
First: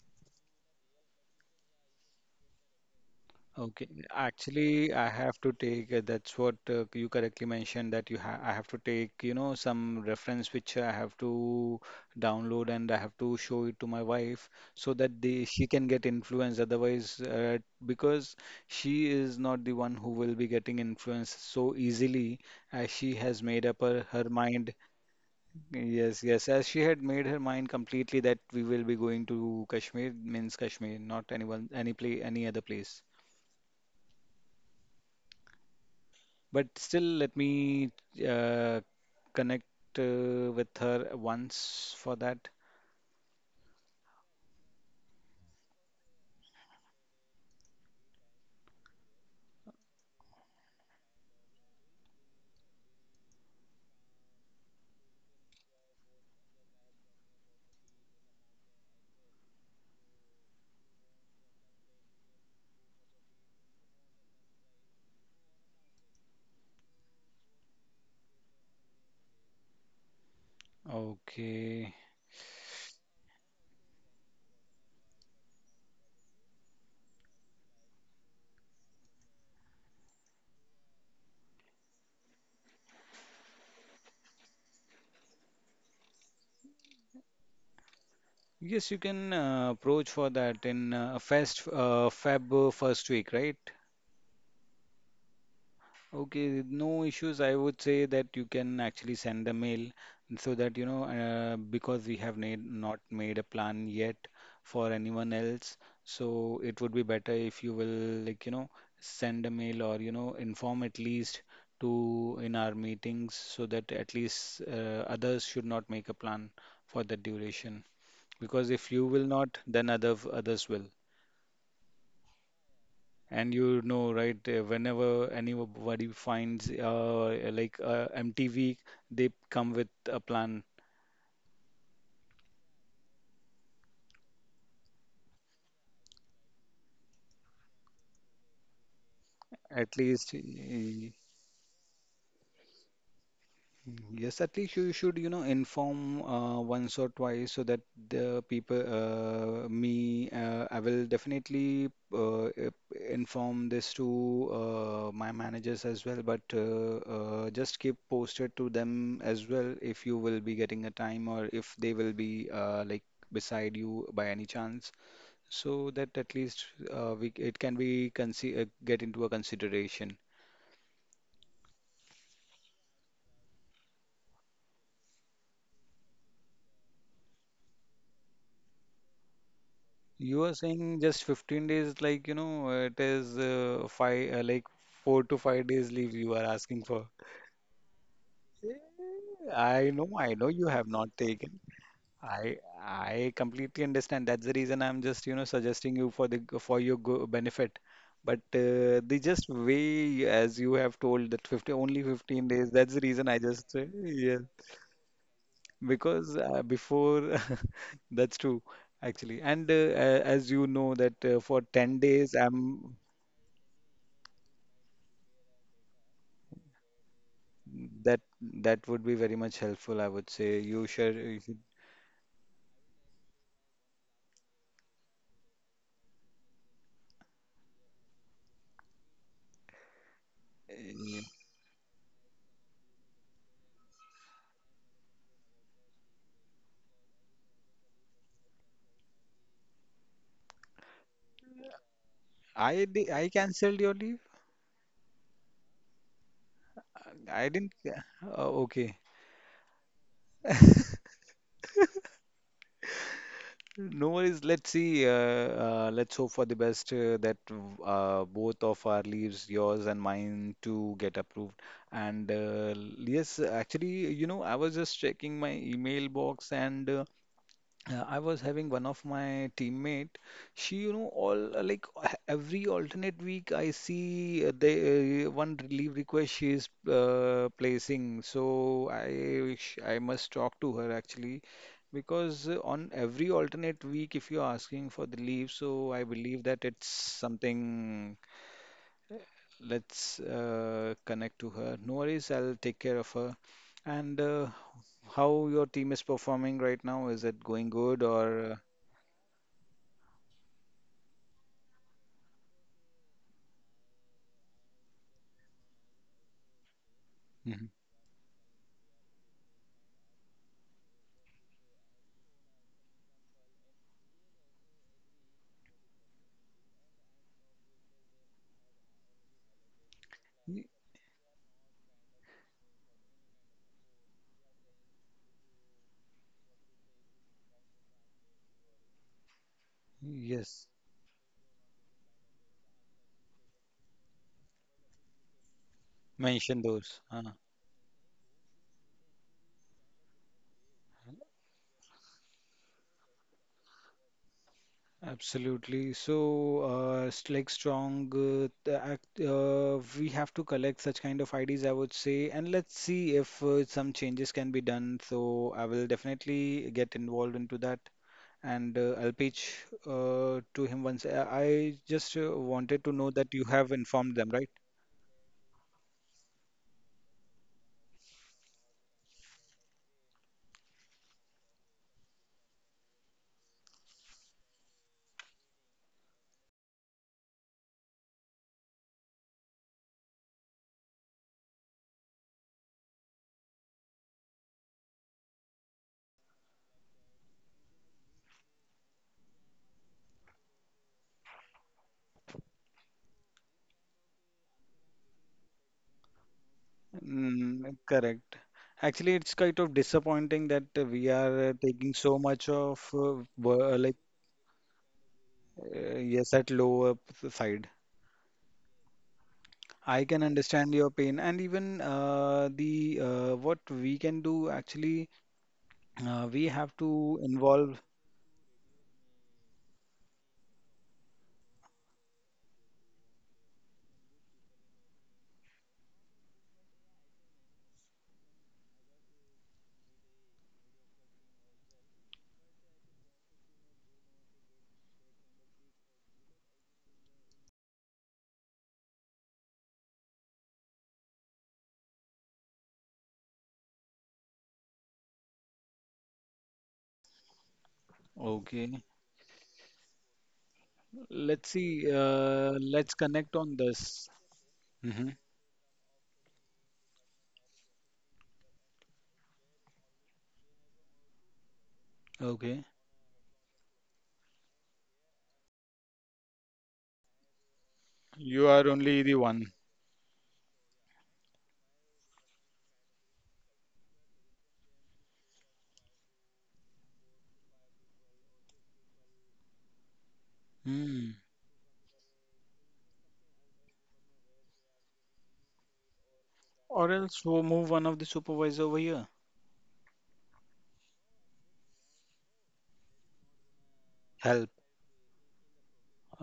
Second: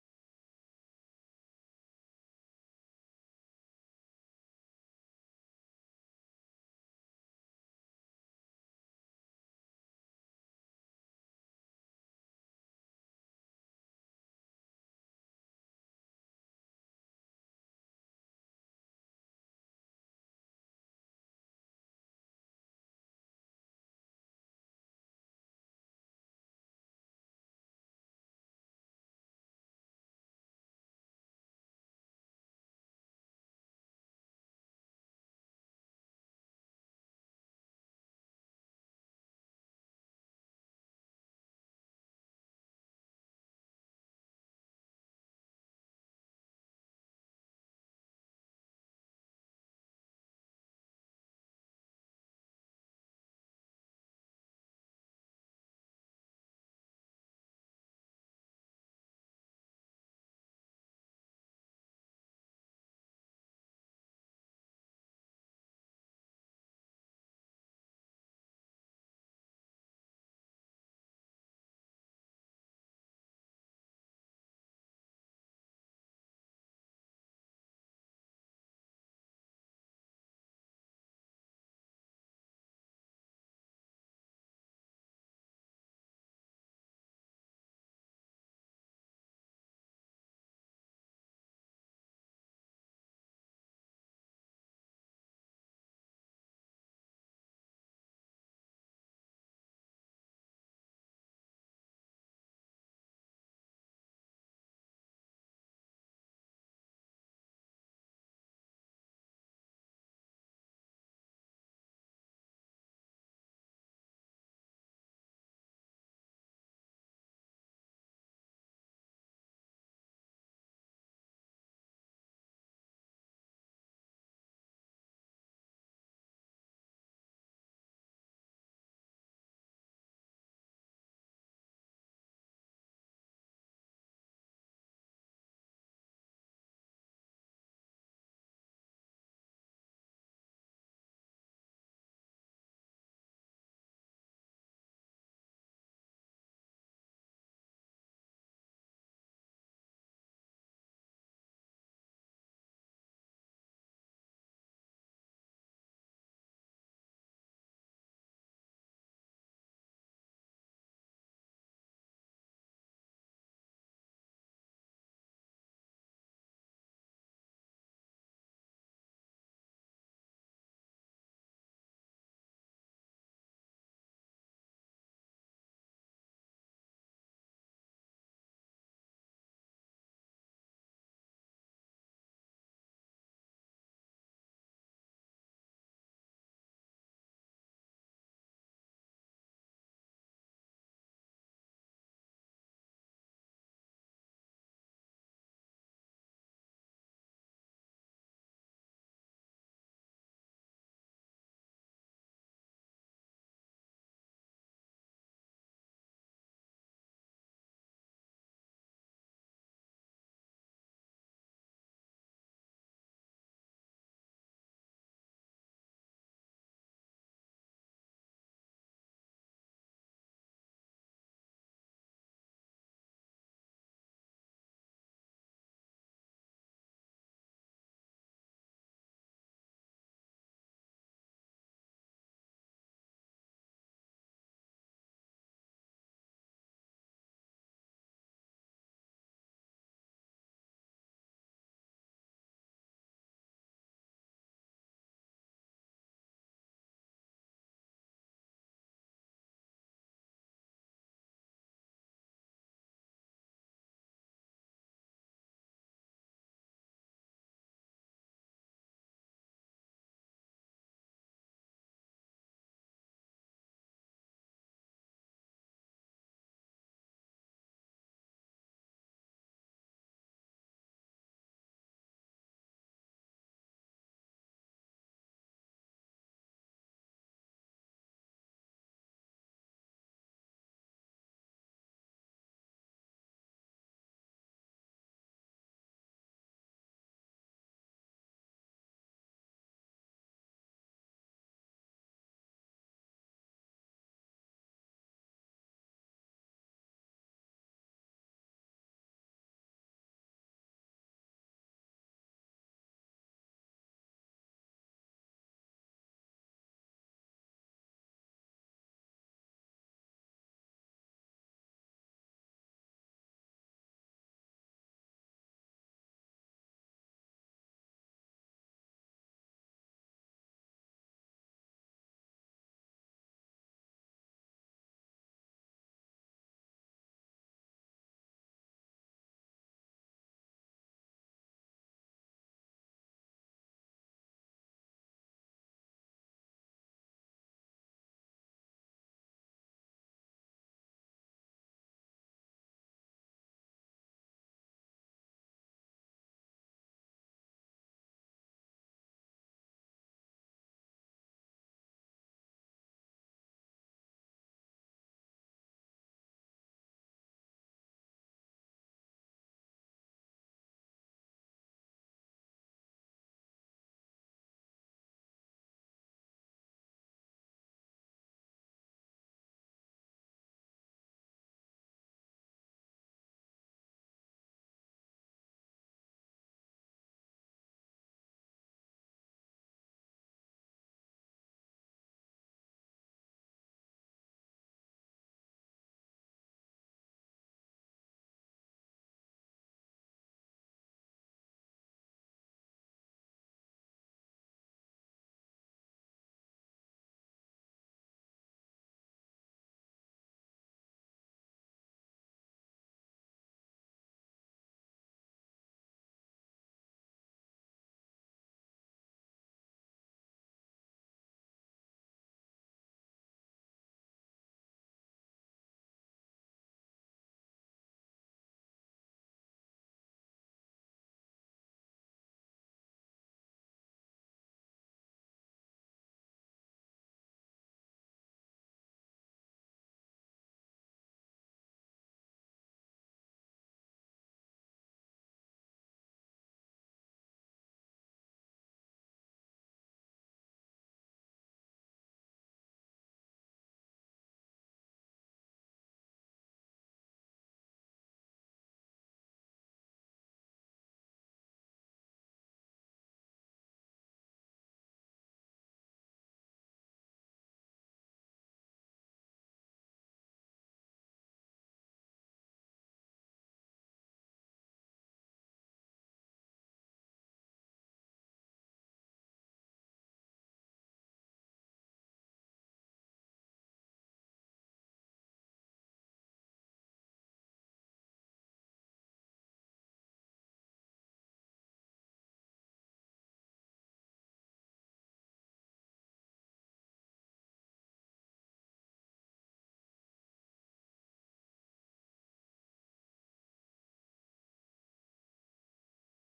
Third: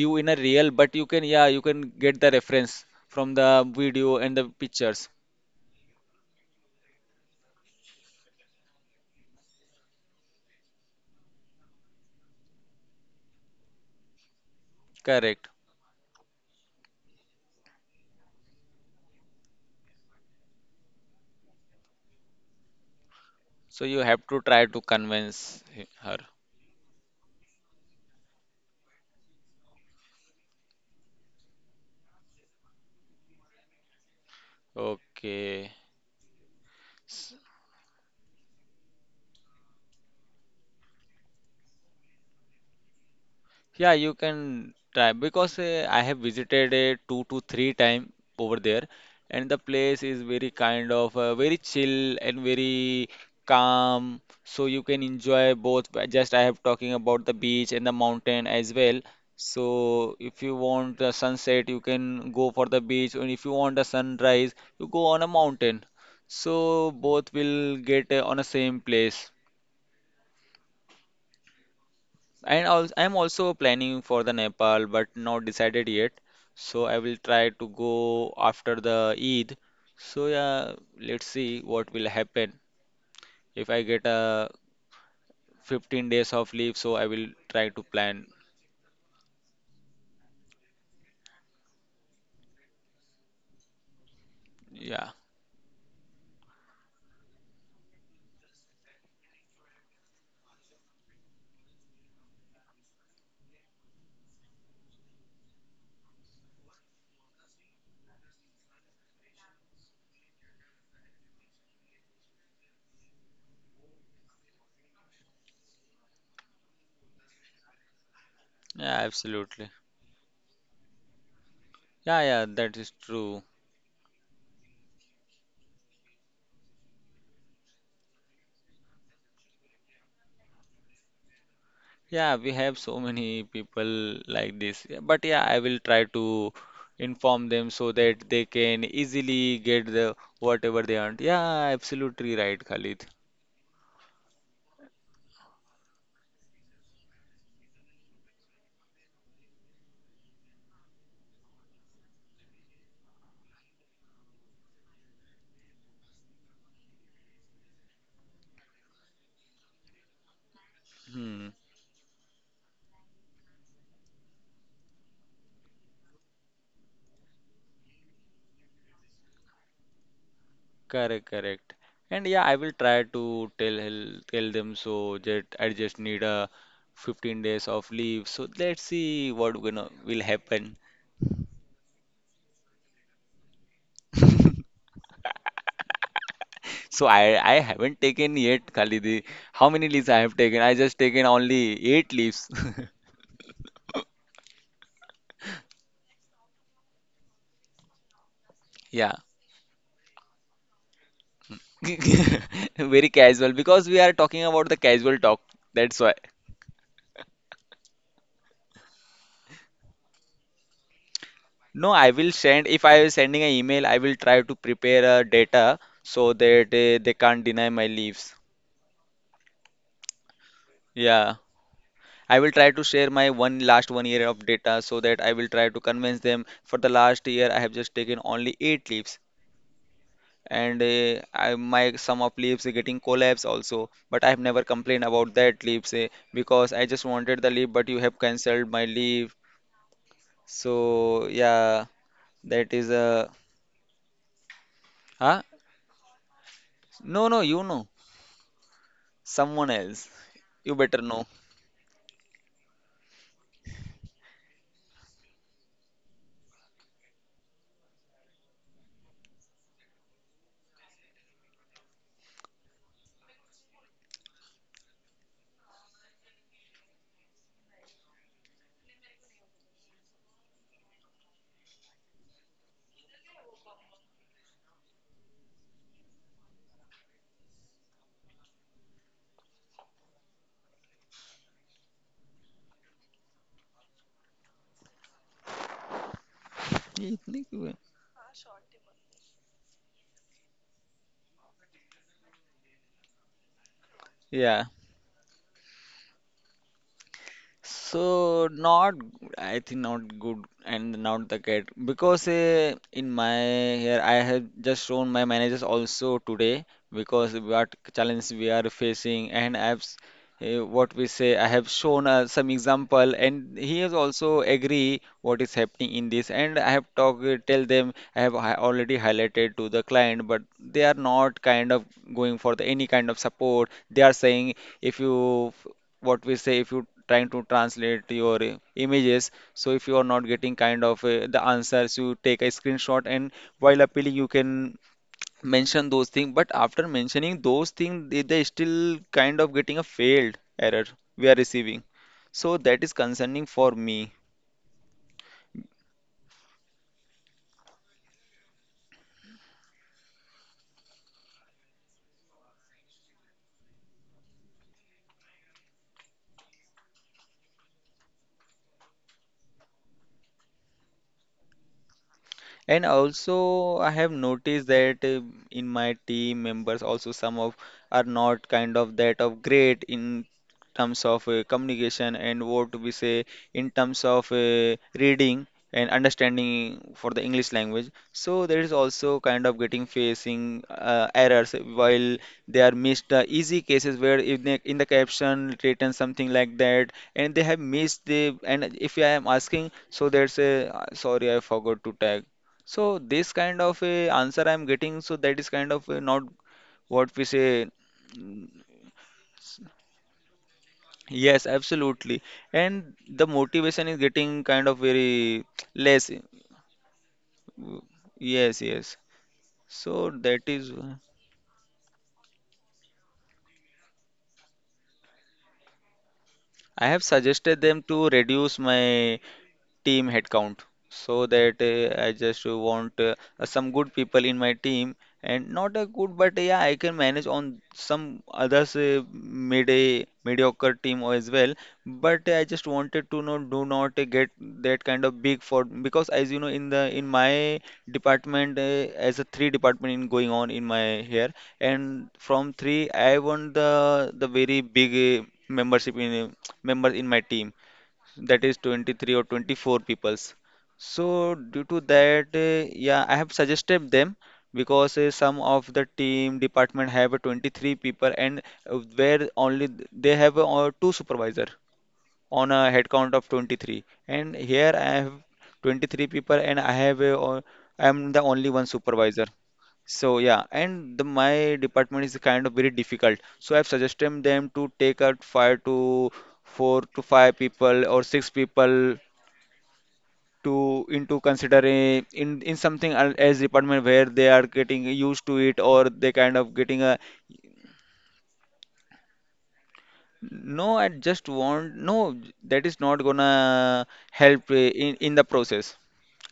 [SPEAKER 1] view in a real, but you can, yeah, you can get the reference from the
[SPEAKER 3] Okay.
[SPEAKER 1] video and the
[SPEAKER 3] Actually, I
[SPEAKER 1] pictures.
[SPEAKER 3] have to take, that's what you correctly mentioned, that you ha I have to take, some reference which I have to download, and I have to show it to my wife, so that
[SPEAKER 1] Correct.
[SPEAKER 3] they she can get influenced. Otherwise, because she is not the one who will be getting influenced so easily, as she has made up
[SPEAKER 1] So you have
[SPEAKER 3] her
[SPEAKER 1] to try
[SPEAKER 3] mind.
[SPEAKER 1] to convince her.
[SPEAKER 3] Yes, yes, as she had made her mind completely that we will be going to Kashmir, means Kashmir, not anyone, any place, any other place.
[SPEAKER 1] Okay.
[SPEAKER 3] But still, let me uh, connect with her once for that.
[SPEAKER 1] Yeah, you can try because I have visited two to three time over there, and the place is very kind of, very chill and very calm. So you can enjoy both. But just I have talking about the beach and the mountain as well. So if you want the sunset, you can go for the beach, and if you want the sunrise, you go on a mountain. So both will get on a same place.
[SPEAKER 3] Okay.
[SPEAKER 1] And also, I'm also planning for the Nepal, but not decided yet. So I will try to go after the Eid. So yeah, let's see what will happen. If I get a 15 days of leave, so I will try to plan.
[SPEAKER 3] Yes, you can approach for that in first Feb first week, right?
[SPEAKER 1] Yeah,
[SPEAKER 3] Okay, no issues. I would say that you can actually send the mail, so that because we have made, not made a plan yet for anyone else. So it would be better if you will like, send a mail, or inform at least to in our meetings, so that at least others should not make a plan for the duration. Because if
[SPEAKER 1] yeah,
[SPEAKER 3] you will not,
[SPEAKER 1] absolutely.
[SPEAKER 3] then others will.
[SPEAKER 1] Yeah, yeah, that is true.
[SPEAKER 3] And right, whenever anybody finds like MTV, they come with a plan.
[SPEAKER 1] Yeah, we have so many people like this. Yeah, but yeah, I will try to inform them so that they can easily get
[SPEAKER 3] At
[SPEAKER 1] the
[SPEAKER 3] least,
[SPEAKER 1] whatever they want. Yeah, absolutely right, Khalid.
[SPEAKER 3] Yes, at least you should, you know, inform once or twice so that I will definitely inform this to my managers as well. But just keep posted to them as well if you will be getting a time or
[SPEAKER 1] Hmm.
[SPEAKER 3] if they will be like beside you by any chance, so that at least we it can be consi get into a consideration.
[SPEAKER 1] Correct, correct. And yeah, I will try to tell tell them so that I just need a 15 days of leave. So let's see what gonna will
[SPEAKER 3] You are
[SPEAKER 1] happen.
[SPEAKER 3] saying just 15 days, like, you know, it is five, like 4 to 5 days leave you are asking
[SPEAKER 1] So
[SPEAKER 3] for.
[SPEAKER 1] I haven't taken yet, Khalidi. How many leaves I
[SPEAKER 3] I
[SPEAKER 1] have
[SPEAKER 3] know
[SPEAKER 1] taken?
[SPEAKER 3] you
[SPEAKER 1] I
[SPEAKER 3] have
[SPEAKER 1] just
[SPEAKER 3] not
[SPEAKER 1] taken
[SPEAKER 3] taken.
[SPEAKER 1] only 8 leaves.
[SPEAKER 3] I I completely understand. That's the reason I'm just, you know, suggesting you for the for your go benefit. But
[SPEAKER 1] Yeah.
[SPEAKER 3] the just way as you have told that 50 only 15 days. That's the
[SPEAKER 1] Very
[SPEAKER 3] reason I
[SPEAKER 1] casual
[SPEAKER 3] just
[SPEAKER 1] because we are
[SPEAKER 3] yes.
[SPEAKER 1] talking about the casual talk. That's why.
[SPEAKER 3] Because before, that's true, actually. And as you know, that for
[SPEAKER 1] No,
[SPEAKER 3] 10
[SPEAKER 1] I will
[SPEAKER 3] days,
[SPEAKER 1] send, if I
[SPEAKER 3] I'm
[SPEAKER 1] am sending an email, I will try to prepare a data so that they can't deny my
[SPEAKER 3] that
[SPEAKER 1] leaves.
[SPEAKER 3] that would be very much helpful, I would say. You share.
[SPEAKER 1] Yeah. I will try to share my one last one year of data so that I will try to convince them. For the last year, I have just taken only eight leaves, and
[SPEAKER 3] Uh,
[SPEAKER 1] I, my sum of leaves are getting collapse also. But I have never complained about that leaves, because I just wanted the leave, but you have cancelled my leave. So yeah, that
[SPEAKER 3] I
[SPEAKER 1] is a,
[SPEAKER 3] I canceled your leave.
[SPEAKER 1] huh? No, no,
[SPEAKER 3] I
[SPEAKER 1] you
[SPEAKER 3] didn't.
[SPEAKER 1] know,
[SPEAKER 3] Oh, okay.
[SPEAKER 1] someone else. You better know.
[SPEAKER 3] No worries. Let's see. Let's hope for the best that both of our leaves, yours and mine, to get approved. And yes, actually, you know, I was just checking my email box and. I was having one of my teammate. She, you know, all like every alternate week, I see they one leave request she is placing. So I wish I must talk to her actually, because on every alternate week, if you're asking for the leave, so I believe that it's something. uh, Let's connect to her. No worries, I'll take care of her. And
[SPEAKER 1] Yeah.
[SPEAKER 3] how your team is performing right now? Is it going good
[SPEAKER 1] So
[SPEAKER 3] or?
[SPEAKER 1] not, I think not good and not the cat, because in my here I have just shown my managers also today, because
[SPEAKER 3] Mhm.
[SPEAKER 1] what challenge we are facing, and what we say, I have shown some example and he has also agree what is happening in this. And I have talked, tell them, I have already highlighted to the client, but
[SPEAKER 3] Y-
[SPEAKER 1] they are not kind of going for the any kind of support. They are saying, if you, what we say, if you trying to translate your images, so if you are not getting
[SPEAKER 3] Yes,
[SPEAKER 1] kind of the answers, you take a screenshot, and while appealing you can mention those things, but
[SPEAKER 3] mention
[SPEAKER 1] after
[SPEAKER 3] those.
[SPEAKER 1] mentioning those things they still kind of getting a failed error we are receiving. So that is concerning for me.
[SPEAKER 3] Absolutely. So, like strong, we have to collect such kind of IDs, I would say, and let's see if some changes can be done. So, I will definitely get involved into that, and I'll pitch to him once. I just wanted
[SPEAKER 1] And
[SPEAKER 3] to know that you have
[SPEAKER 1] also, I have
[SPEAKER 3] informed them, right?
[SPEAKER 1] noticed that in my team members, also some of are not kind of that of great in terms of communication, and what we say, in terms of reading and understanding for the English language. So there is also kind of getting facing errors while they are missed the easy cases, where if they, in the caption written something like that and they have missed the, and if I am asking, so there's a, sorry I forgot to tag, so this kind of a answer I'm getting, so that is kind of not, what we say.
[SPEAKER 3] Mm, correct. Actually, it's kind of disappointing that we
[SPEAKER 1] Yes,
[SPEAKER 3] are taking
[SPEAKER 1] absolutely.
[SPEAKER 3] so much of
[SPEAKER 1] And the motivation is
[SPEAKER 3] like
[SPEAKER 1] getting kind of very less.
[SPEAKER 3] yes at lower side.
[SPEAKER 1] Yes, yes.
[SPEAKER 3] I
[SPEAKER 1] So
[SPEAKER 3] can
[SPEAKER 1] that is,
[SPEAKER 3] understand your pain, and even the what we can do actually, we have
[SPEAKER 1] I have
[SPEAKER 3] to
[SPEAKER 1] suggested them
[SPEAKER 3] involve.
[SPEAKER 1] to reduce my team headcount so that I just want some good people in my team and not a good, but yeah, I can manage on some others, mid, a mediocre team as well. But I just wanted to know, do not get that kind of big for, because as you know in the in my department, as a three department in going on in my here, and from three I want the very big membership in member in my team, that is
[SPEAKER 3] Okay,
[SPEAKER 1] 23 or 24 peoples. So
[SPEAKER 3] let's
[SPEAKER 1] due to
[SPEAKER 3] see.
[SPEAKER 1] that,
[SPEAKER 3] Let's
[SPEAKER 1] yeah, I have
[SPEAKER 3] connect on
[SPEAKER 1] suggested
[SPEAKER 3] this.
[SPEAKER 1] them, because
[SPEAKER 3] Hmm.
[SPEAKER 1] some of the team department have 23 people, and where only they have two supervisor on
[SPEAKER 3] Okay,
[SPEAKER 1] a head count of 23. And here I have 23 people and I have I am the only
[SPEAKER 3] you
[SPEAKER 1] one
[SPEAKER 3] are only the
[SPEAKER 1] supervisor.
[SPEAKER 3] one.
[SPEAKER 1] So yeah, and the my department is kind of very difficult. So I've suggested them to take out five to four to five people or six people to into
[SPEAKER 3] Hmm.
[SPEAKER 1] considering in something as department, where they are getting used to it or they kind of getting
[SPEAKER 3] Or
[SPEAKER 1] a
[SPEAKER 3] else we'll move one of the supervisor over here.
[SPEAKER 1] no. I just want no, that is not gonna help
[SPEAKER 3] Help.
[SPEAKER 1] in the process.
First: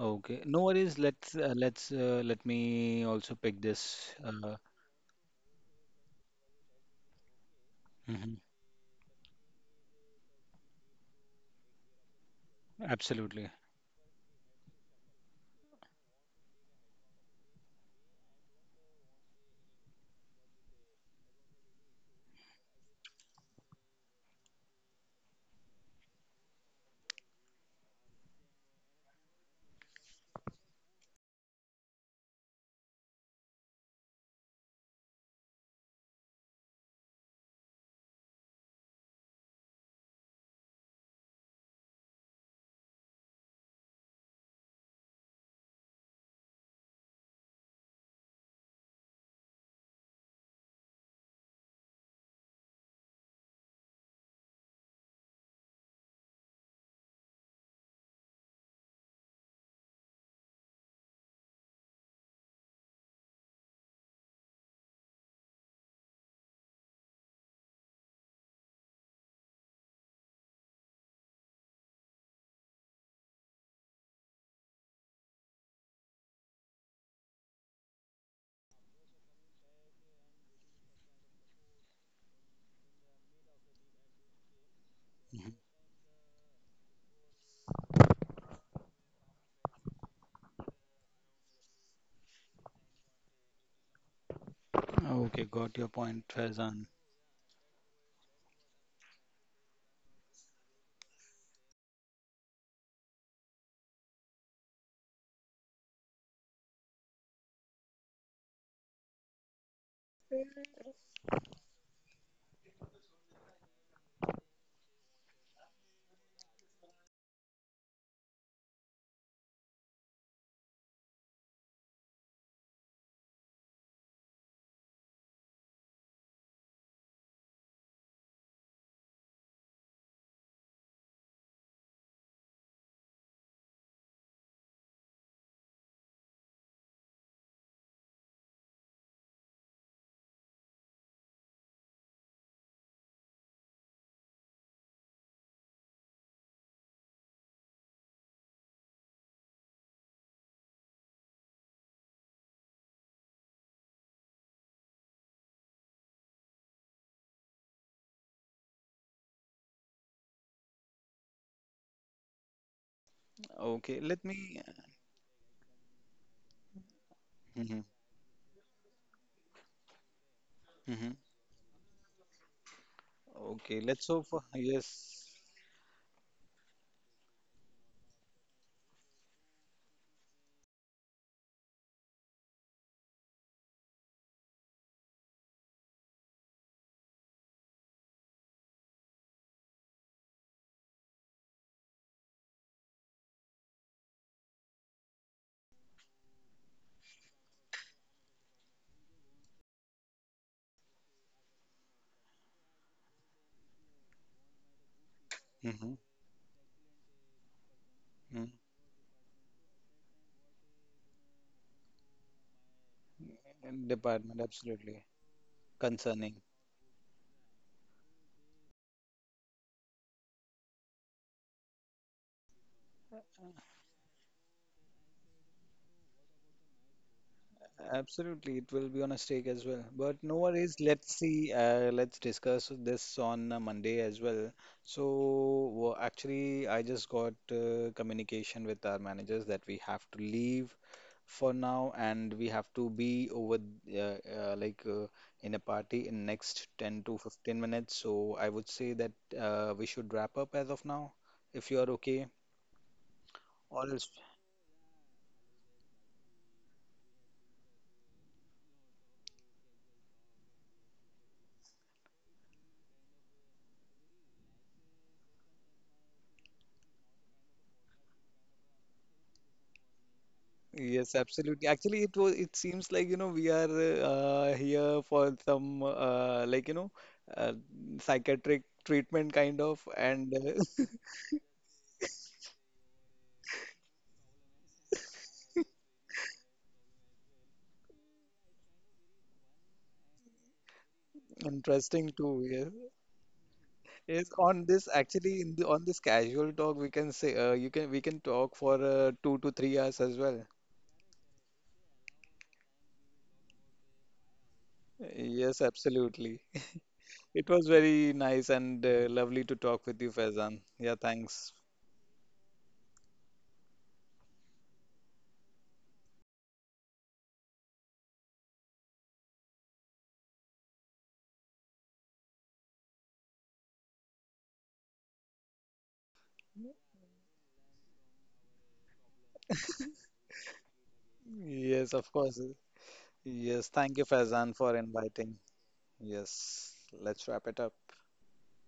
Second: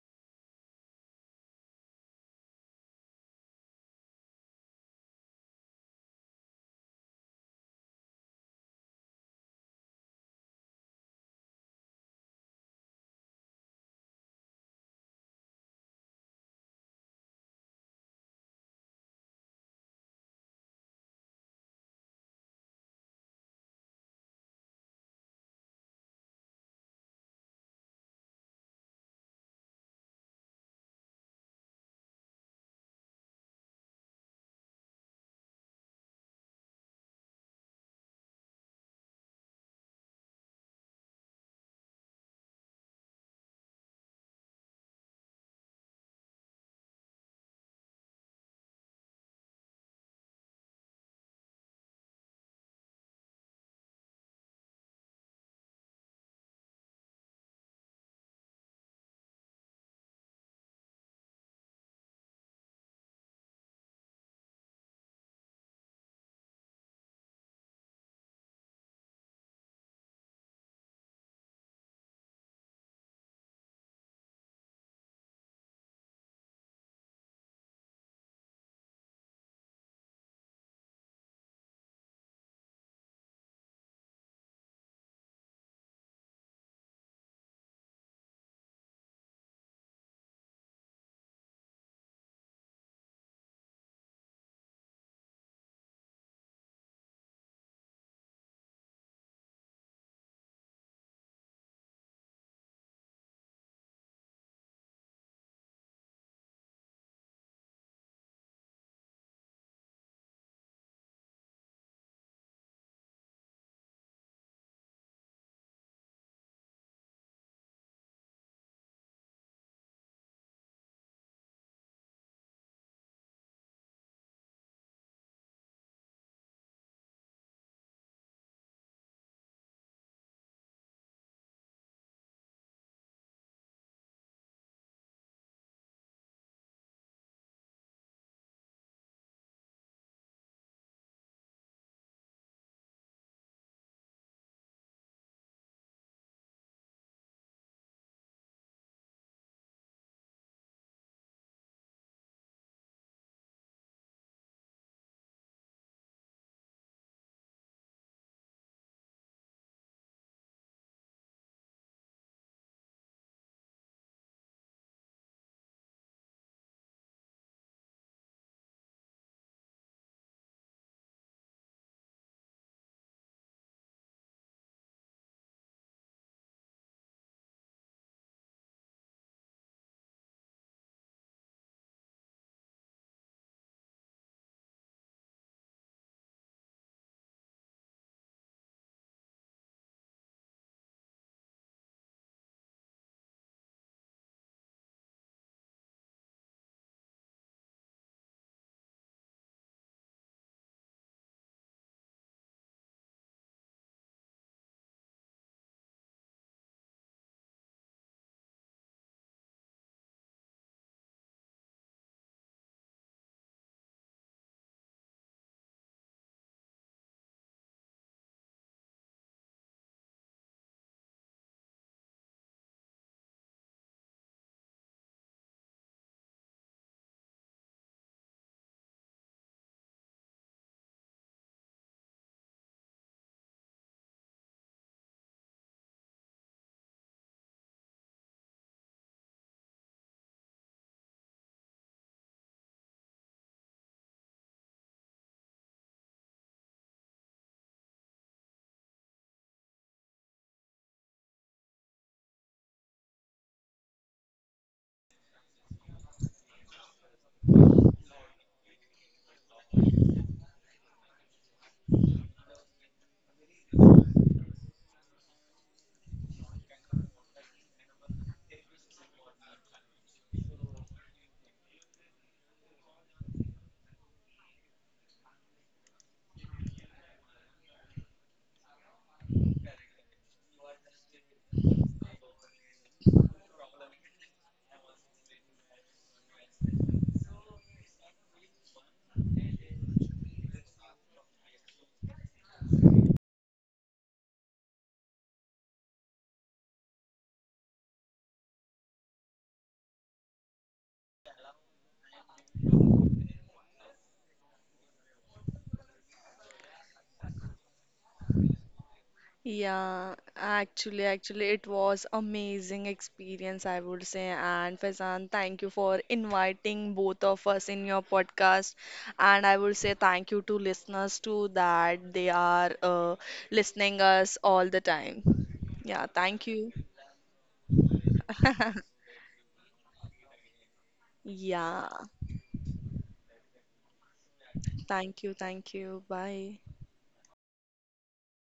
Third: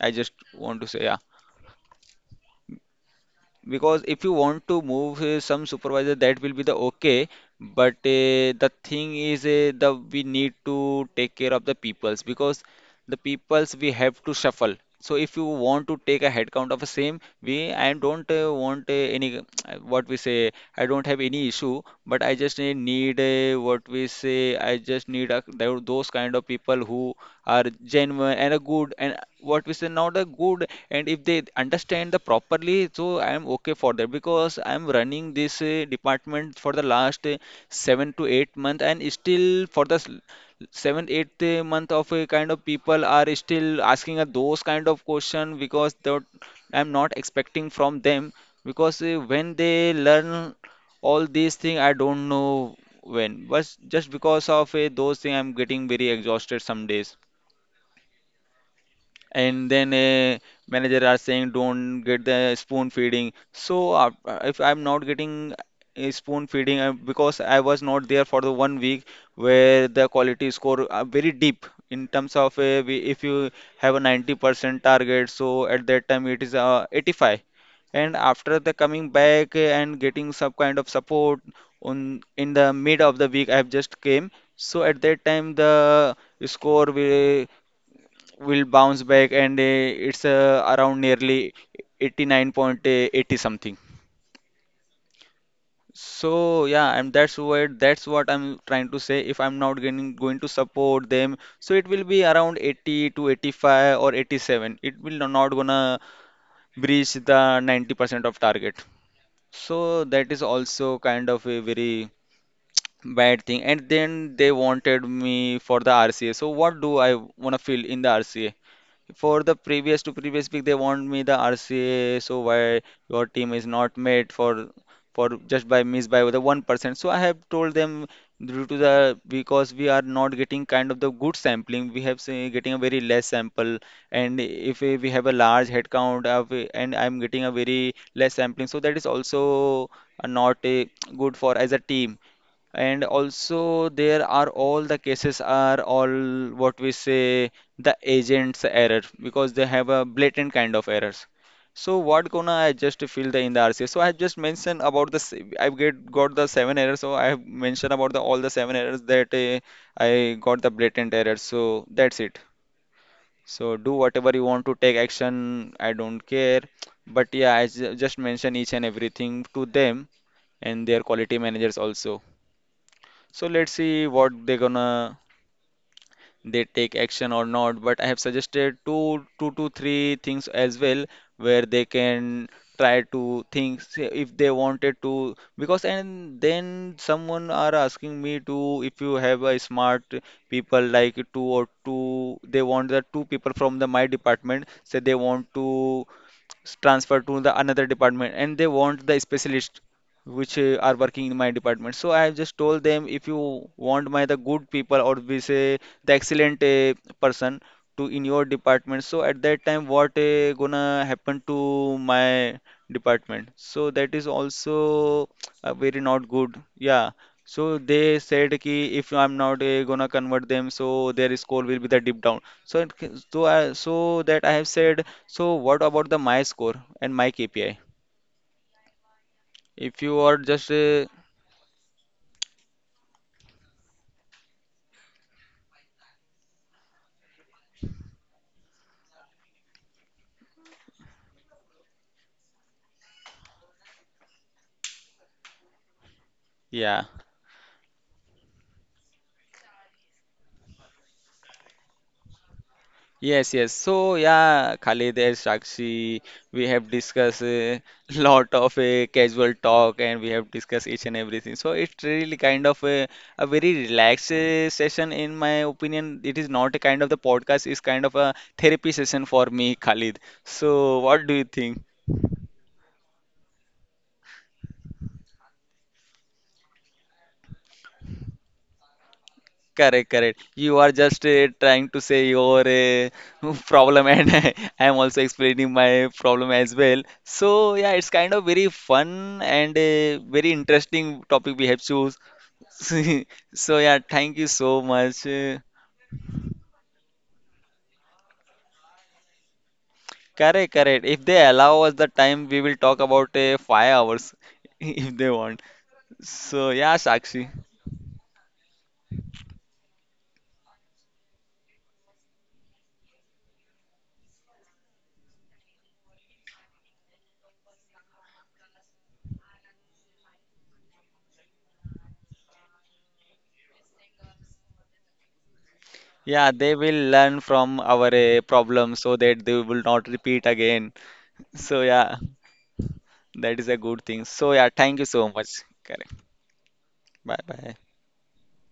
[SPEAKER 1] I just
[SPEAKER 3] no
[SPEAKER 1] want to
[SPEAKER 3] worries.
[SPEAKER 1] say, yeah,
[SPEAKER 3] Let me also pick
[SPEAKER 1] because
[SPEAKER 3] this.
[SPEAKER 1] if you want to move some supervisor, that will be the okay, but
[SPEAKER 3] Mhm.
[SPEAKER 1] the thing is, the we need to take care of the peoples, because the
[SPEAKER 3] Absolutely.
[SPEAKER 1] peoples we have to shuffle. So if you want to take a headcount of the same, we I don't want any what we say, I don't have any issue, but I just need what we say, I just need a, those kind of people who are genuine and a good, and what we say, not a good, and if they understand the properly, so I am okay for that, because I am running this department for the last 7 to 8 month, and still for the 7th 8th month of a kind of people are still asking those kind of question, because that I'm not expecting from them. Because when they learn all these things I don't know when, but just because of those things I'm getting very exhausted some days. And then manager are saying, don't get the spoon feeding. So if I'm not getting a spoon feeding because I was not there for the 1 week, where the quality score are very deep in terms of if you have a 90% target, so at that time it is 85, and after the coming back and getting some kind of support on in the mid of the week, I have just came. So at that time the score will bounce back, and it's around nearly 89.80 something.
[SPEAKER 3] Okay, got your point,
[SPEAKER 1] So
[SPEAKER 3] Faizan.
[SPEAKER 1] yeah, and that's what I'm trying to say. If I'm not going to support them, so it will be around 80 to 85 or 87. It will no, not gonna breach the 90% of target. So that is also kind of a very bad thing. And then they wanted me for the RCA. So what do I wanna feel in the RCA? For the previous to previous week, they want me the RCA. So why your team is not made for just by miss by the 1%? So I have told them, due to the because we are not getting kind of the good sampling. We have say, getting a very less sample, and if we have a large head count of, and I'm getting a very less sampling, so that is also not good for as a team. And also there are all the cases are all what we say the agent's error, because they have a blatant kind of errors. So what gonna I just fill the in the RCA? So I have just mentioned about the I've get got the 7 errors. So I have mentioned about the all the 7 errors that I got the blatant errors. So that's it. So do
[SPEAKER 3] Okay, let
[SPEAKER 1] whatever you
[SPEAKER 3] me.
[SPEAKER 1] want to take action. I don't care. But yeah, I
[SPEAKER 3] Mhm,
[SPEAKER 1] just mention each and everything to them and their
[SPEAKER 3] mhm.
[SPEAKER 1] quality managers also. So let's
[SPEAKER 3] Okay, let's
[SPEAKER 1] see
[SPEAKER 3] hope
[SPEAKER 1] what
[SPEAKER 3] for
[SPEAKER 1] they're gonna
[SPEAKER 3] yes.
[SPEAKER 1] they take action or not. But I have suggested two to three things as well, where they can try to think say, if they wanted to because. And then someone are asking me to, if you have a smart people like two, they want the two people from the my department, say they want to transferred to the another department and they want the specialist which are working in my department. So I just told them, if you want my the good people, or we say
[SPEAKER 3] Hmm.
[SPEAKER 1] the excellent person to in your department, so at that time what gonna happen to my department, so that is
[SPEAKER 3] Department, absolutely
[SPEAKER 1] also very not
[SPEAKER 3] concerning.
[SPEAKER 1] good, yeah. So they said कि if I'm not gonna convert them, so their score will be the dip down. So it, so I so that I have said, so what about the my score and my KPI?
[SPEAKER 3] Absolutely, it will be on a stake as well.
[SPEAKER 1] If
[SPEAKER 3] But
[SPEAKER 1] you
[SPEAKER 3] no
[SPEAKER 1] are just
[SPEAKER 3] worries, let's see, let's discuss this on Monday as well. So, actually, I just got communication with our managers that we have to leave for now and we have to be over uh, uh, like uh, in a party in next 10
[SPEAKER 1] yeah.
[SPEAKER 3] to 15 minutes. So, I would say that we should wrap up as of now, if you are okay,
[SPEAKER 1] Yes, yes.
[SPEAKER 3] or else.
[SPEAKER 1] So yeah, Khalid and Sakshi, we have discussed a lot of a casual talk, and we have discussed each and everything. So it's really kind of a very relaxed session in my opinion. It is not a kind of the podcast, it's kind of a therapy session for me, Khalid. So
[SPEAKER 3] Yes,
[SPEAKER 1] what do you
[SPEAKER 3] absolutely.
[SPEAKER 1] think?
[SPEAKER 3] Actually, it was. It seems like you know we are here for some like you know uh, psychiatric treatment kind of
[SPEAKER 1] Correct,
[SPEAKER 3] and
[SPEAKER 1] correct. You
[SPEAKER 3] uh,
[SPEAKER 1] are just trying to say your problem, and I am also explaining my problem as well. So yeah, it's kind of very fun and a very interesting topic we have
[SPEAKER 3] interesting
[SPEAKER 1] choose.
[SPEAKER 3] too. Yes,
[SPEAKER 1] So yeah,
[SPEAKER 3] yes.
[SPEAKER 1] thank you
[SPEAKER 3] On this
[SPEAKER 1] so much.
[SPEAKER 3] actually on this casual talk we can say you can we can talk for 2 to 3 hours as well.
[SPEAKER 1] Correct, correct. If they allow us the time, we will talk about 5 hours if they
[SPEAKER 3] Yes,
[SPEAKER 1] want.
[SPEAKER 3] absolutely.
[SPEAKER 1] So yeah,
[SPEAKER 3] It
[SPEAKER 1] Sakshi.
[SPEAKER 3] was very nice and lovely to talk with you,
[SPEAKER 2] Yeah,
[SPEAKER 3] Faizan. Yeah,
[SPEAKER 2] actually,
[SPEAKER 3] thanks.
[SPEAKER 2] it was amazing experience, I would say. And Faizan, thank you for inviting both of us in your podcast. And I would say thank you to listeners too that they are listening us all the time. Yeah, thank
[SPEAKER 1] Yeah,
[SPEAKER 2] you.
[SPEAKER 1] they will learn from our problem, so that they will not repeat again. So
[SPEAKER 3] Yes,
[SPEAKER 2] Yeah.
[SPEAKER 3] of
[SPEAKER 1] yeah.
[SPEAKER 3] course.
[SPEAKER 1] That is
[SPEAKER 3] Yes,
[SPEAKER 1] a
[SPEAKER 3] thank you,
[SPEAKER 1] good thing. So
[SPEAKER 3] Faizan,
[SPEAKER 1] yeah,
[SPEAKER 3] for
[SPEAKER 1] thank you
[SPEAKER 2] Thank
[SPEAKER 1] so
[SPEAKER 3] inviting.
[SPEAKER 2] you.
[SPEAKER 1] much.
[SPEAKER 2] Thank you.
[SPEAKER 1] Correct.
[SPEAKER 2] Bye.
[SPEAKER 3] Yes, let's
[SPEAKER 1] Bye
[SPEAKER 3] wrap it up.
[SPEAKER 1] bye.